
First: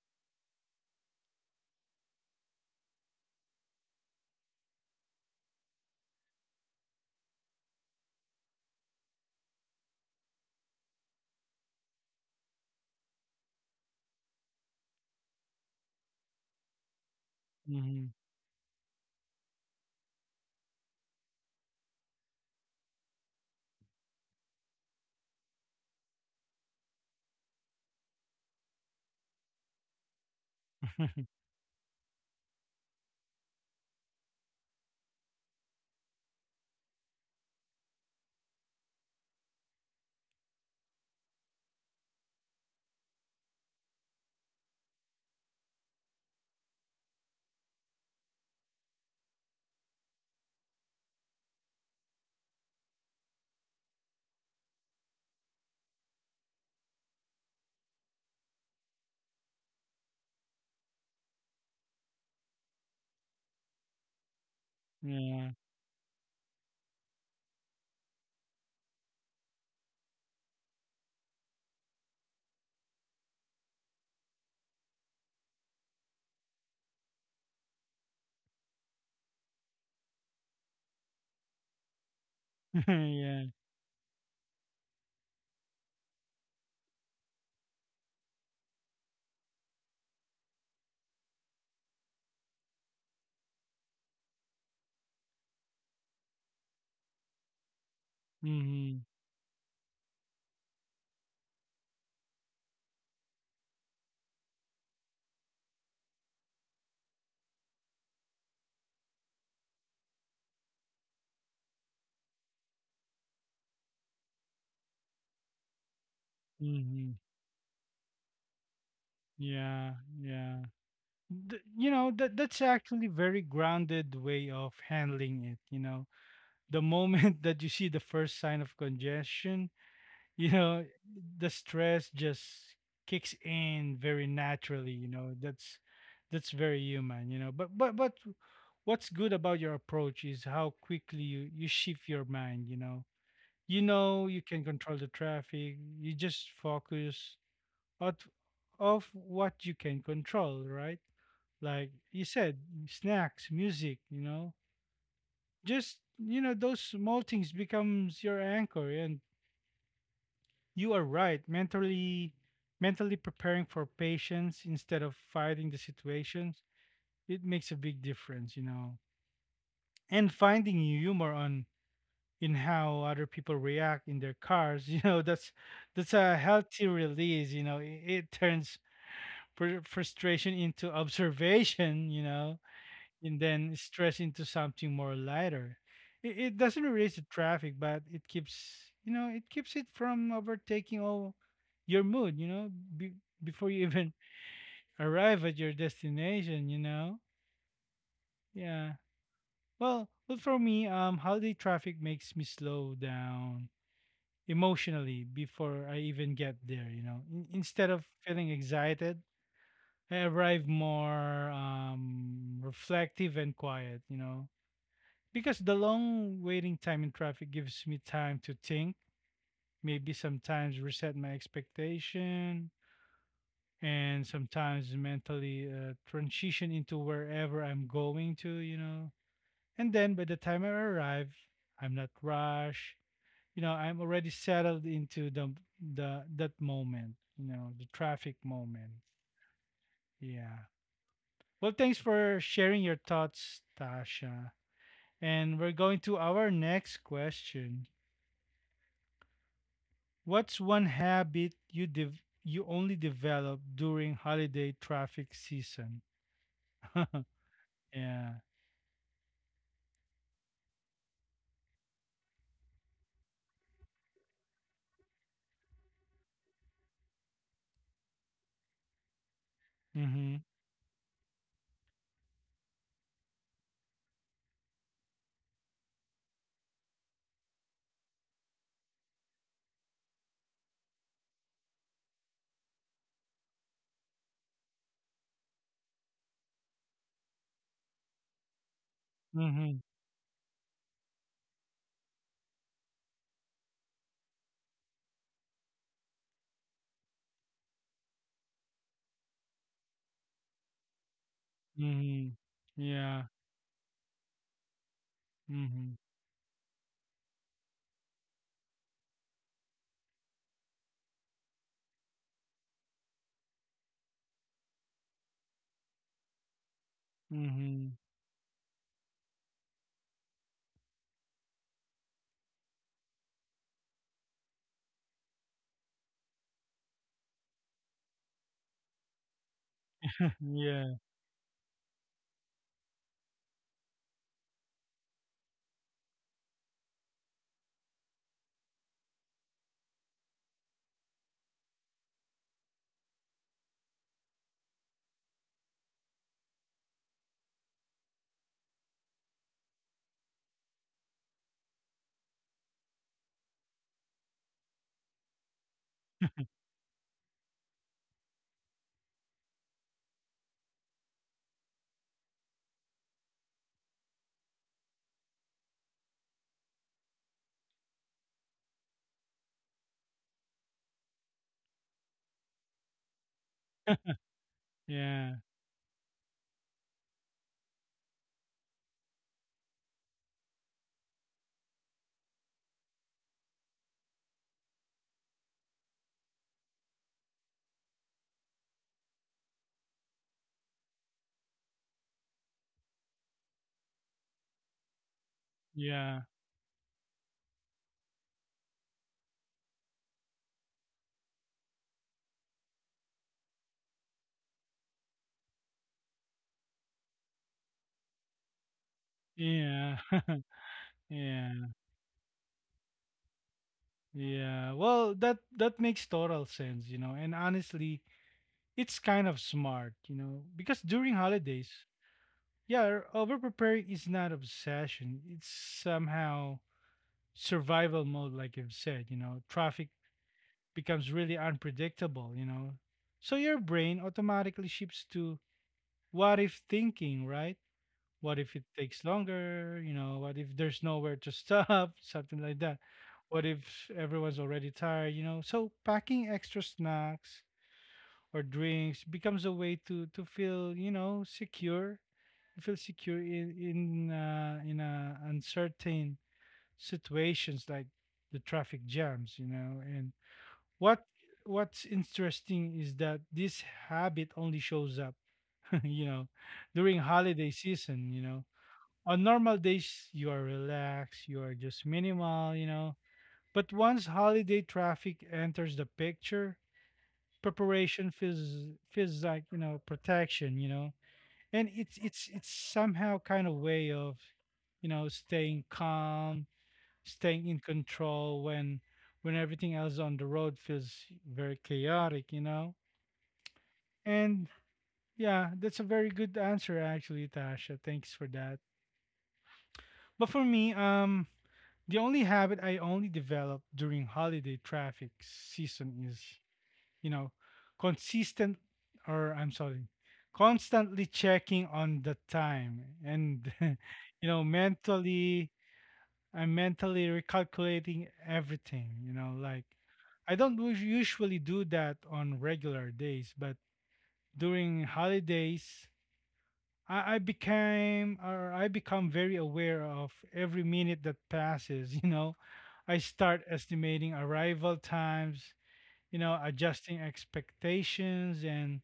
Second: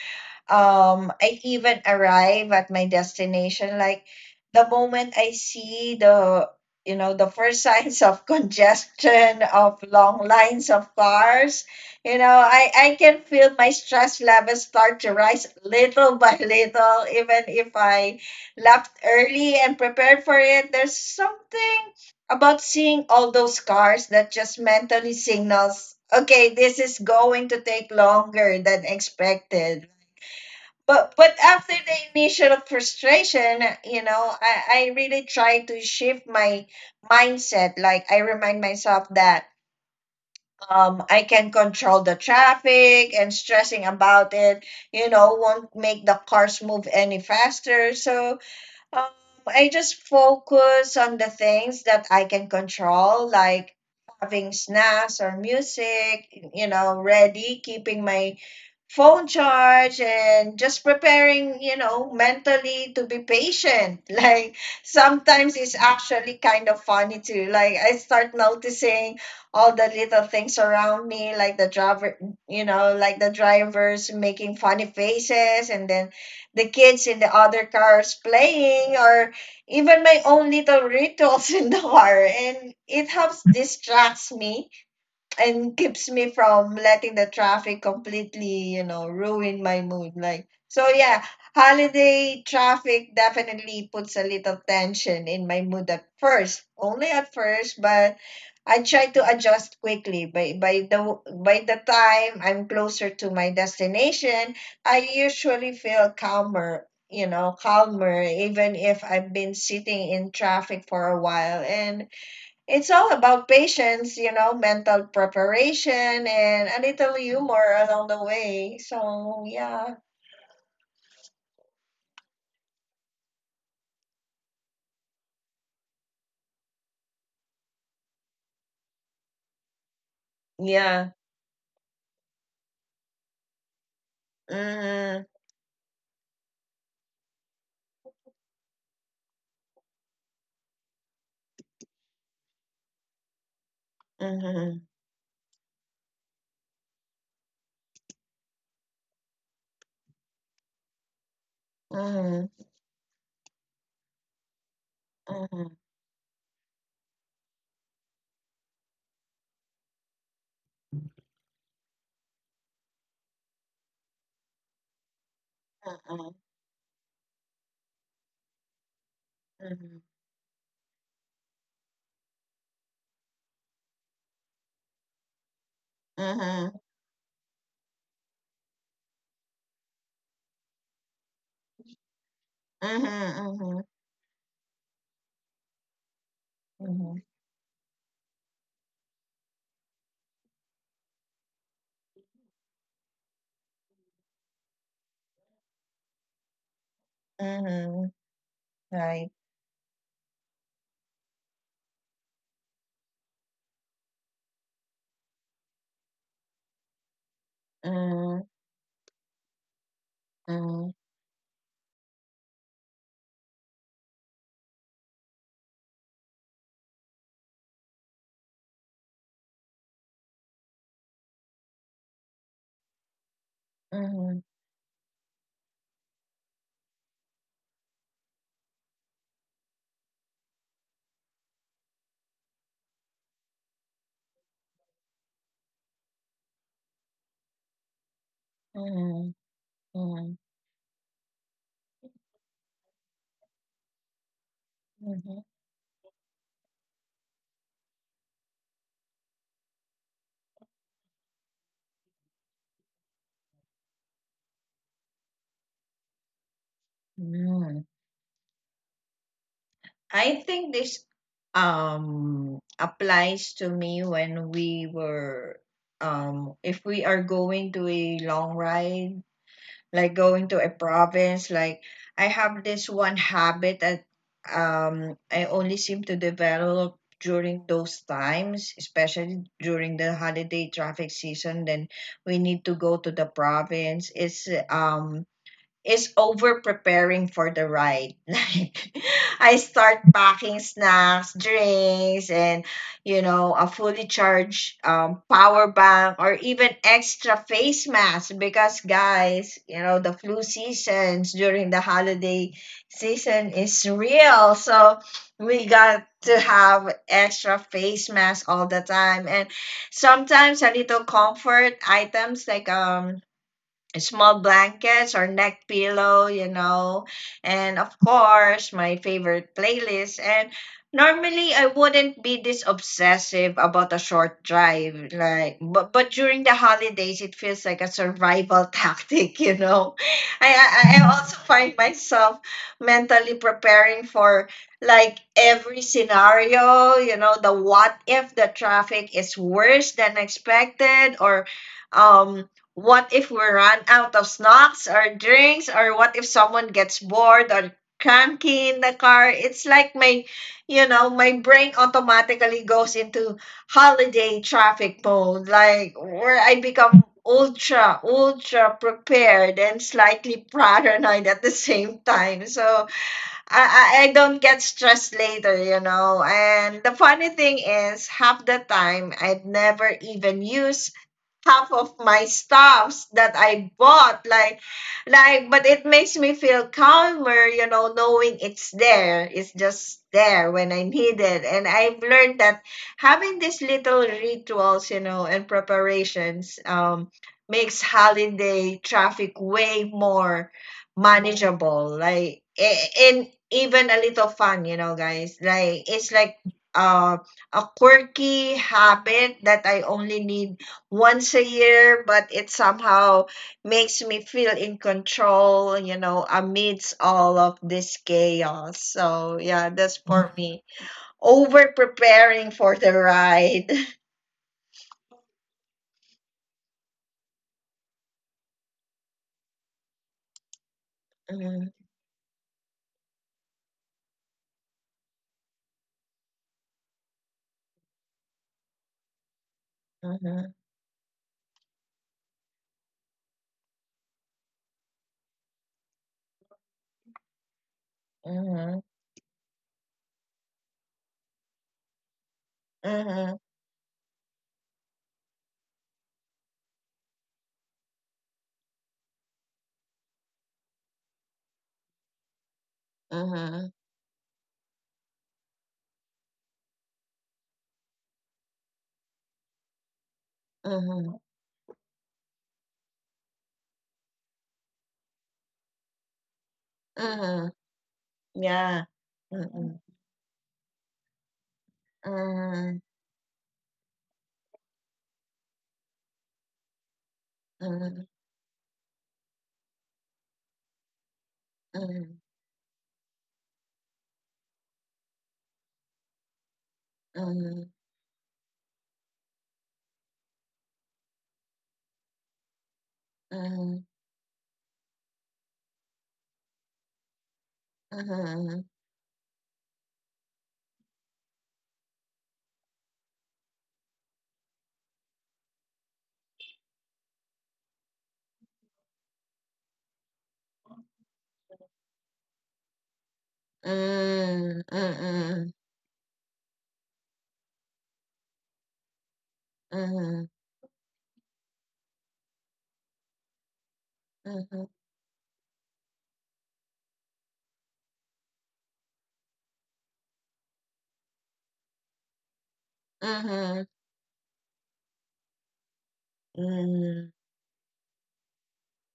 [SPEAKER 2] I even arrive at my destination, like the moment I see the, you know, the first signs of congestion, of long lines of cars. You know, I can feel my stress levels start to rise little by little, even if
[SPEAKER 1] Hmm.
[SPEAKER 2] I left early and prepared for it. There's something about seeing all those cars that just mentally signals, okay, this is going to take longer than expected. But after the initial frustration, you know, I really try to shift my mindset. Like, I remind myself that I can control the traffic and stressing about it, you know, won't make the cars move any faster. So um, I just focus on the things that I can control, like having snacks or music, you know, ready, keeping my phone charge and just preparing, you know, mentally to be patient. Like sometimes
[SPEAKER 1] Yeah.
[SPEAKER 2] it's actually kind of funny too. Like I start noticing all the little things around me, like the driver, you know, like the drivers making funny faces, and then the kids in the other cars playing, or even my own little rituals in the car, and it helps
[SPEAKER 1] Yeah.
[SPEAKER 2] distracts me and keeps me from letting the traffic completely, you know, ruin my mood. Like, so yeah, holiday traffic definitely puts a little tension in my mood at first, only at first, but I try
[SPEAKER 1] Hmm.
[SPEAKER 2] to adjust quickly. By the time I'm closer to my destination, I usually feel calmer, you know, calmer, even if I've been sitting in traffic for a while. And it's all about patience, you know, mental preparation and a little
[SPEAKER 1] Hmm.
[SPEAKER 2] humor along the way. So yeah,
[SPEAKER 1] Yeah. Yeah. You know that that's actually very grounded way of handling it, you know. The moment that you see the first sign of congestion, you know,
[SPEAKER 2] yeah.
[SPEAKER 1] the stress just kicks in very naturally, you
[SPEAKER 2] Mhm.
[SPEAKER 1] know. That's very human, you know, but what's good about your approach is how quickly you shift your mind, you know. You know, you can
[SPEAKER 2] Mhm.
[SPEAKER 1] control the traffic, you just focus out of what you can control, right? Like you
[SPEAKER 2] Mhm.
[SPEAKER 1] said, snacks, music, you know,
[SPEAKER 2] Mhm.
[SPEAKER 1] just, you know, those small things becomes your anchor. And you are right. Mentally, mentally preparing for patience instead of fighting the
[SPEAKER 2] Mhm.
[SPEAKER 1] situations, it makes a big difference, you know.
[SPEAKER 2] Mhm.
[SPEAKER 1] And finding humor on in how other people react in their cars, you know, that's a
[SPEAKER 2] Mhm.
[SPEAKER 1] healthy release, you know. It turns frustration into observation, you know, and
[SPEAKER 2] Mhm.
[SPEAKER 1] then stress into something more lighter. It doesn't
[SPEAKER 2] Mhm.
[SPEAKER 1] erase the traffic, but it keeps, you know, it keeps it from overtaking all your mood, you know, be, before you even arrive at your destination, you know?
[SPEAKER 2] Mhm.
[SPEAKER 1] Yeah.
[SPEAKER 2] Right.
[SPEAKER 1] Well, well, for me, holiday traffic makes me slow down emotionally before I even get there, you know, in, instead of
[SPEAKER 2] Mhm.
[SPEAKER 1] feeling excited, I arrive
[SPEAKER 2] Mhm.
[SPEAKER 1] more reflective and quiet, you know, because the long waiting time in traffic gives me time to think, maybe sometimes reset my expectation, and
[SPEAKER 2] Mhm.
[SPEAKER 1] sometimes mentally transition into wherever I'm going to, you know. And then by the time I arrive, I'm not rushed, you know, I'm already settled into the that moment, you know, the traffic moment.
[SPEAKER 2] Mhm. Mhm.
[SPEAKER 1] Yeah. Well, thanks for sharing your thoughts, Tasha.
[SPEAKER 2] Mhm.
[SPEAKER 1] And we're going to our next question. What's one habit you you only develop during holiday traffic season?
[SPEAKER 2] Mhm.
[SPEAKER 1] Yeah.
[SPEAKER 2] I think this applies to me when we were if we are going to a long ride, like going
[SPEAKER 1] Mhm.
[SPEAKER 2] to a province. Like, I have this one habit that I only seem to develop during those times, especially during the holiday traffic season, then we need to go to the province. It's is over preparing for the ride. Like, I
[SPEAKER 1] Mhm.
[SPEAKER 2] start packing snacks, drinks, and, you know, a fully charged power bank, or even extra face masks, because guys, you know, the flu seasons during the
[SPEAKER 1] Mhm.
[SPEAKER 2] holiday
[SPEAKER 1] Yeah.
[SPEAKER 2] season is real. So we got
[SPEAKER 1] Mhm.
[SPEAKER 2] to have extra face masks all the time, and sometimes a little comfort items like small blankets or neck pillow, you know, and of
[SPEAKER 1] Mhm.
[SPEAKER 2] course, my favorite playlist. And normally, I wouldn't be this obsessive about a short drive, like, but during the holidays, it feels like a survival tactic, you know. I,
[SPEAKER 1] Yeah.
[SPEAKER 2] I, I also find myself mentally preparing for like every scenario, you know, the what if the traffic is worse than expected, or um what if we run out of snacks or drinks, or what if someone gets bored or cranky in the car? It's like my, you know, my brain automatically goes into holiday traffic mode, like where I become ultra, ultra prepared and slightly paranoid at the same time. So I don't get stressed later, you know. And the funny thing is, half the time I've never even used half of my stuffs that I bought.
[SPEAKER 1] Yeah.
[SPEAKER 2] Like, but it makes me feel calmer, you know, knowing it's there. It's just there when I need it. And I've learned that having these little rituals, you know, and preparations, makes holiday traffic way more manageable. Like, a- and even a little fun, you know, guys. Like, it's
[SPEAKER 1] Yeah.
[SPEAKER 2] like uh, a quirky habit that I only need once a year, but it somehow makes me feel in control, you know, amidst all of this chaos. So, yeah, that's
[SPEAKER 1] Yeah.
[SPEAKER 2] for me. Over
[SPEAKER 1] Yeah.
[SPEAKER 2] preparing for the ride.
[SPEAKER 1] Yeah. Well, that that makes total sense, you know. And honestly, it's kind of smart, you know, because during
[SPEAKER 2] Mhm,
[SPEAKER 1] holidays, yeah, over preparing is not obsession. It's somehow survival mode, like you've said. You know, traffic
[SPEAKER 2] mhm,
[SPEAKER 1] becomes really unpredictable, you know. So your brain automatically shifts to what if thinking, right? What if it
[SPEAKER 2] mhm,
[SPEAKER 1] takes longer? You know, what if there's nowhere to stop? Something like that.
[SPEAKER 2] mhm,
[SPEAKER 1] What if everyone's already tired? You know, so packing extra snacks or drinks becomes a way to feel, you know, secure. I feel secure in
[SPEAKER 2] mhm,
[SPEAKER 1] in uncertain situations like the traffic jams, you know. And
[SPEAKER 2] mhm,
[SPEAKER 1] what
[SPEAKER 2] mhm.
[SPEAKER 1] what's interesting is that this habit only shows up, you know, during holiday season. You know,
[SPEAKER 2] Yeah.
[SPEAKER 1] on normal
[SPEAKER 2] Mhm,
[SPEAKER 1] days you are relaxed, you are just minimal, you
[SPEAKER 2] mhm,
[SPEAKER 1] know. But once holiday traffic enters the picture,
[SPEAKER 2] mhm,
[SPEAKER 1] preparation feels feels like you know protection, you know, and
[SPEAKER 2] mhm,
[SPEAKER 1] it's
[SPEAKER 2] mhm,
[SPEAKER 1] it's it's somehow kind of way of, you know, staying calm, staying in
[SPEAKER 2] mhm,
[SPEAKER 1] control when everything else on the road feels very chaotic, you know.
[SPEAKER 2] mhm,
[SPEAKER 1] And yeah, that's a very good answer actually, Tasha, thanks for
[SPEAKER 2] mhm,
[SPEAKER 1] that. But for me, um, the only habit I only developed during holiday traffic season is, you know, consistent, or I'm sorry, constantly checking on the time and you know, mentally I'm mentally recalculating everything, you know, like
[SPEAKER 2] mhm,
[SPEAKER 1] I don't usually do that on regular days, but
[SPEAKER 2] mhm, mhm,
[SPEAKER 1] during holidays I became, or I become very aware of every minute that passes, you know. I start
[SPEAKER 2] mhm.
[SPEAKER 1] estimating arrival times, you know, adjusting
[SPEAKER 2] Mhm.
[SPEAKER 1] expectations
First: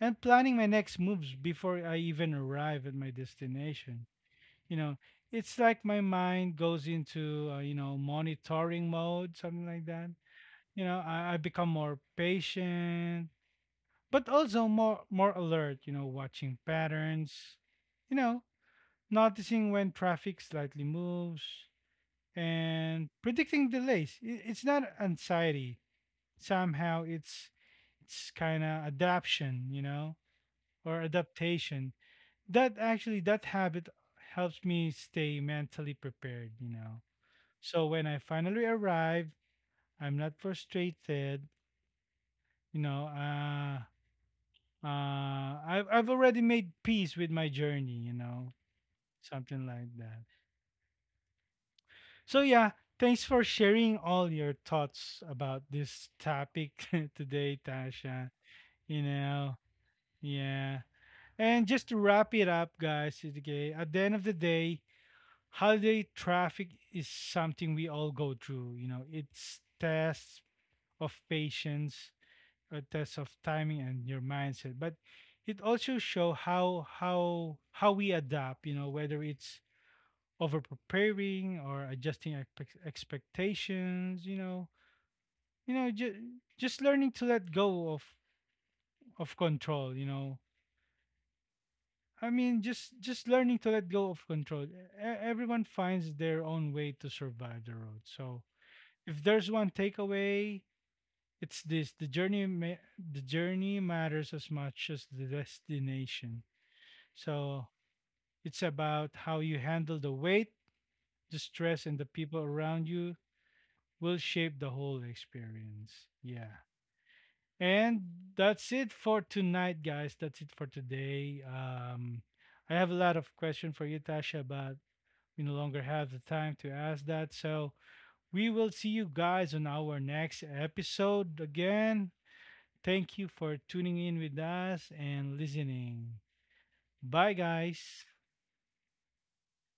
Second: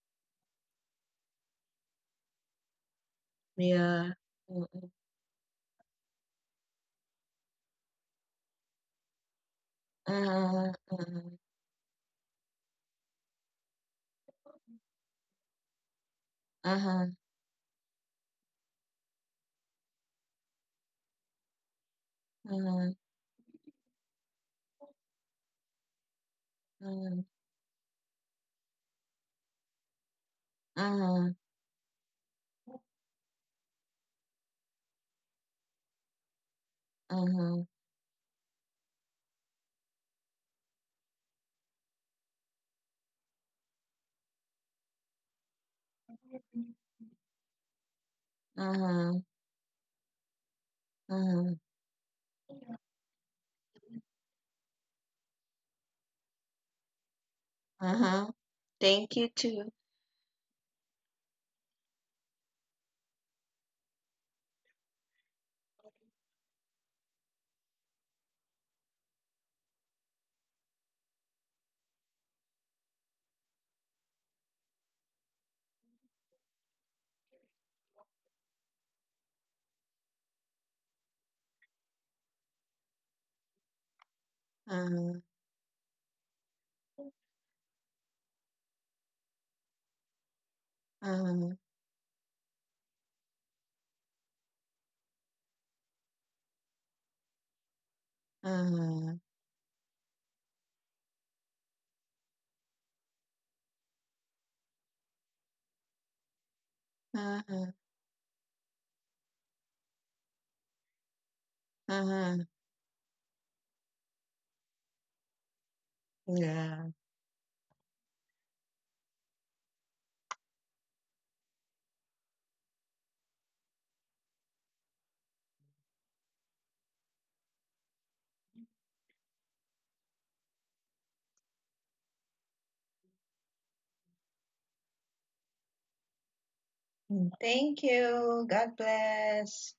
[SPEAKER 1] and planning my next moves before I even arrive at my destination.
[SPEAKER 2] Yeah.
[SPEAKER 1] You
[SPEAKER 2] Mm,
[SPEAKER 1] know, it's like my mind goes into you know monitoring mode, something like that.
[SPEAKER 2] mm.
[SPEAKER 1] You know, I
[SPEAKER 2] Uh-huh.
[SPEAKER 1] become more patient, but also more alert. You know, watching
[SPEAKER 2] Uh-huh.
[SPEAKER 1] patterns. You know, noticing when traffic slightly moves
[SPEAKER 2] Uh-huh.
[SPEAKER 1] and predicting delays. It's not anxiety, somehow it's kind of adaption, you know, or
[SPEAKER 2] Uh-huh. Uh-huh.
[SPEAKER 1] adaptation. That actually that habit helps me stay mentally prepared, you know. So when I finally arrive, I'm not frustrated, you know. I've already made peace with my journey, you know,
[SPEAKER 2] Uh-huh.
[SPEAKER 1] something like that.
[SPEAKER 2] Uh-huh.
[SPEAKER 1] So yeah, thanks for sharing all your thoughts about this topic today,
[SPEAKER 2] Uh-huh.
[SPEAKER 1] Tasha. You
[SPEAKER 2] Thank you
[SPEAKER 1] know,
[SPEAKER 2] too.
[SPEAKER 1] yeah. And just to wrap it up, guys, okay, at the end of the day, holiday traffic is something we all go through. You know, it's tests of patience, a test of timing and your mindset. But it also show how we adapt. You know, whether it's over preparing or adjusting expectations.
[SPEAKER 2] Uh-huh.
[SPEAKER 1] You know, just learning to let go of control. You know,
[SPEAKER 2] Uh-huh.
[SPEAKER 1] I mean, just learning to let go of control. Everyone finds their own way to survive the road. So,
[SPEAKER 2] Uh-huh.
[SPEAKER 1] if there's one takeaway, it's this: the journey, the journey matters as much as the destination. So,
[SPEAKER 2] Uh-huh.
[SPEAKER 1] it's about how you handle the weight, the stress, and the people
[SPEAKER 2] Uh-huh.
[SPEAKER 1] around you will shape the whole experience. Yeah,
[SPEAKER 2] Yeah.
[SPEAKER 1] and that's it for tonight, guys. That's it for today. I have a lot of questions for you, Tasha, but we no longer have the time to ask that. So we will see you guys on our next episode again. Thank you for tuning in with us and listening.
[SPEAKER 2] Mm.
[SPEAKER 1] Bye,
[SPEAKER 2] Thank
[SPEAKER 1] guys.
[SPEAKER 2] you. God bless.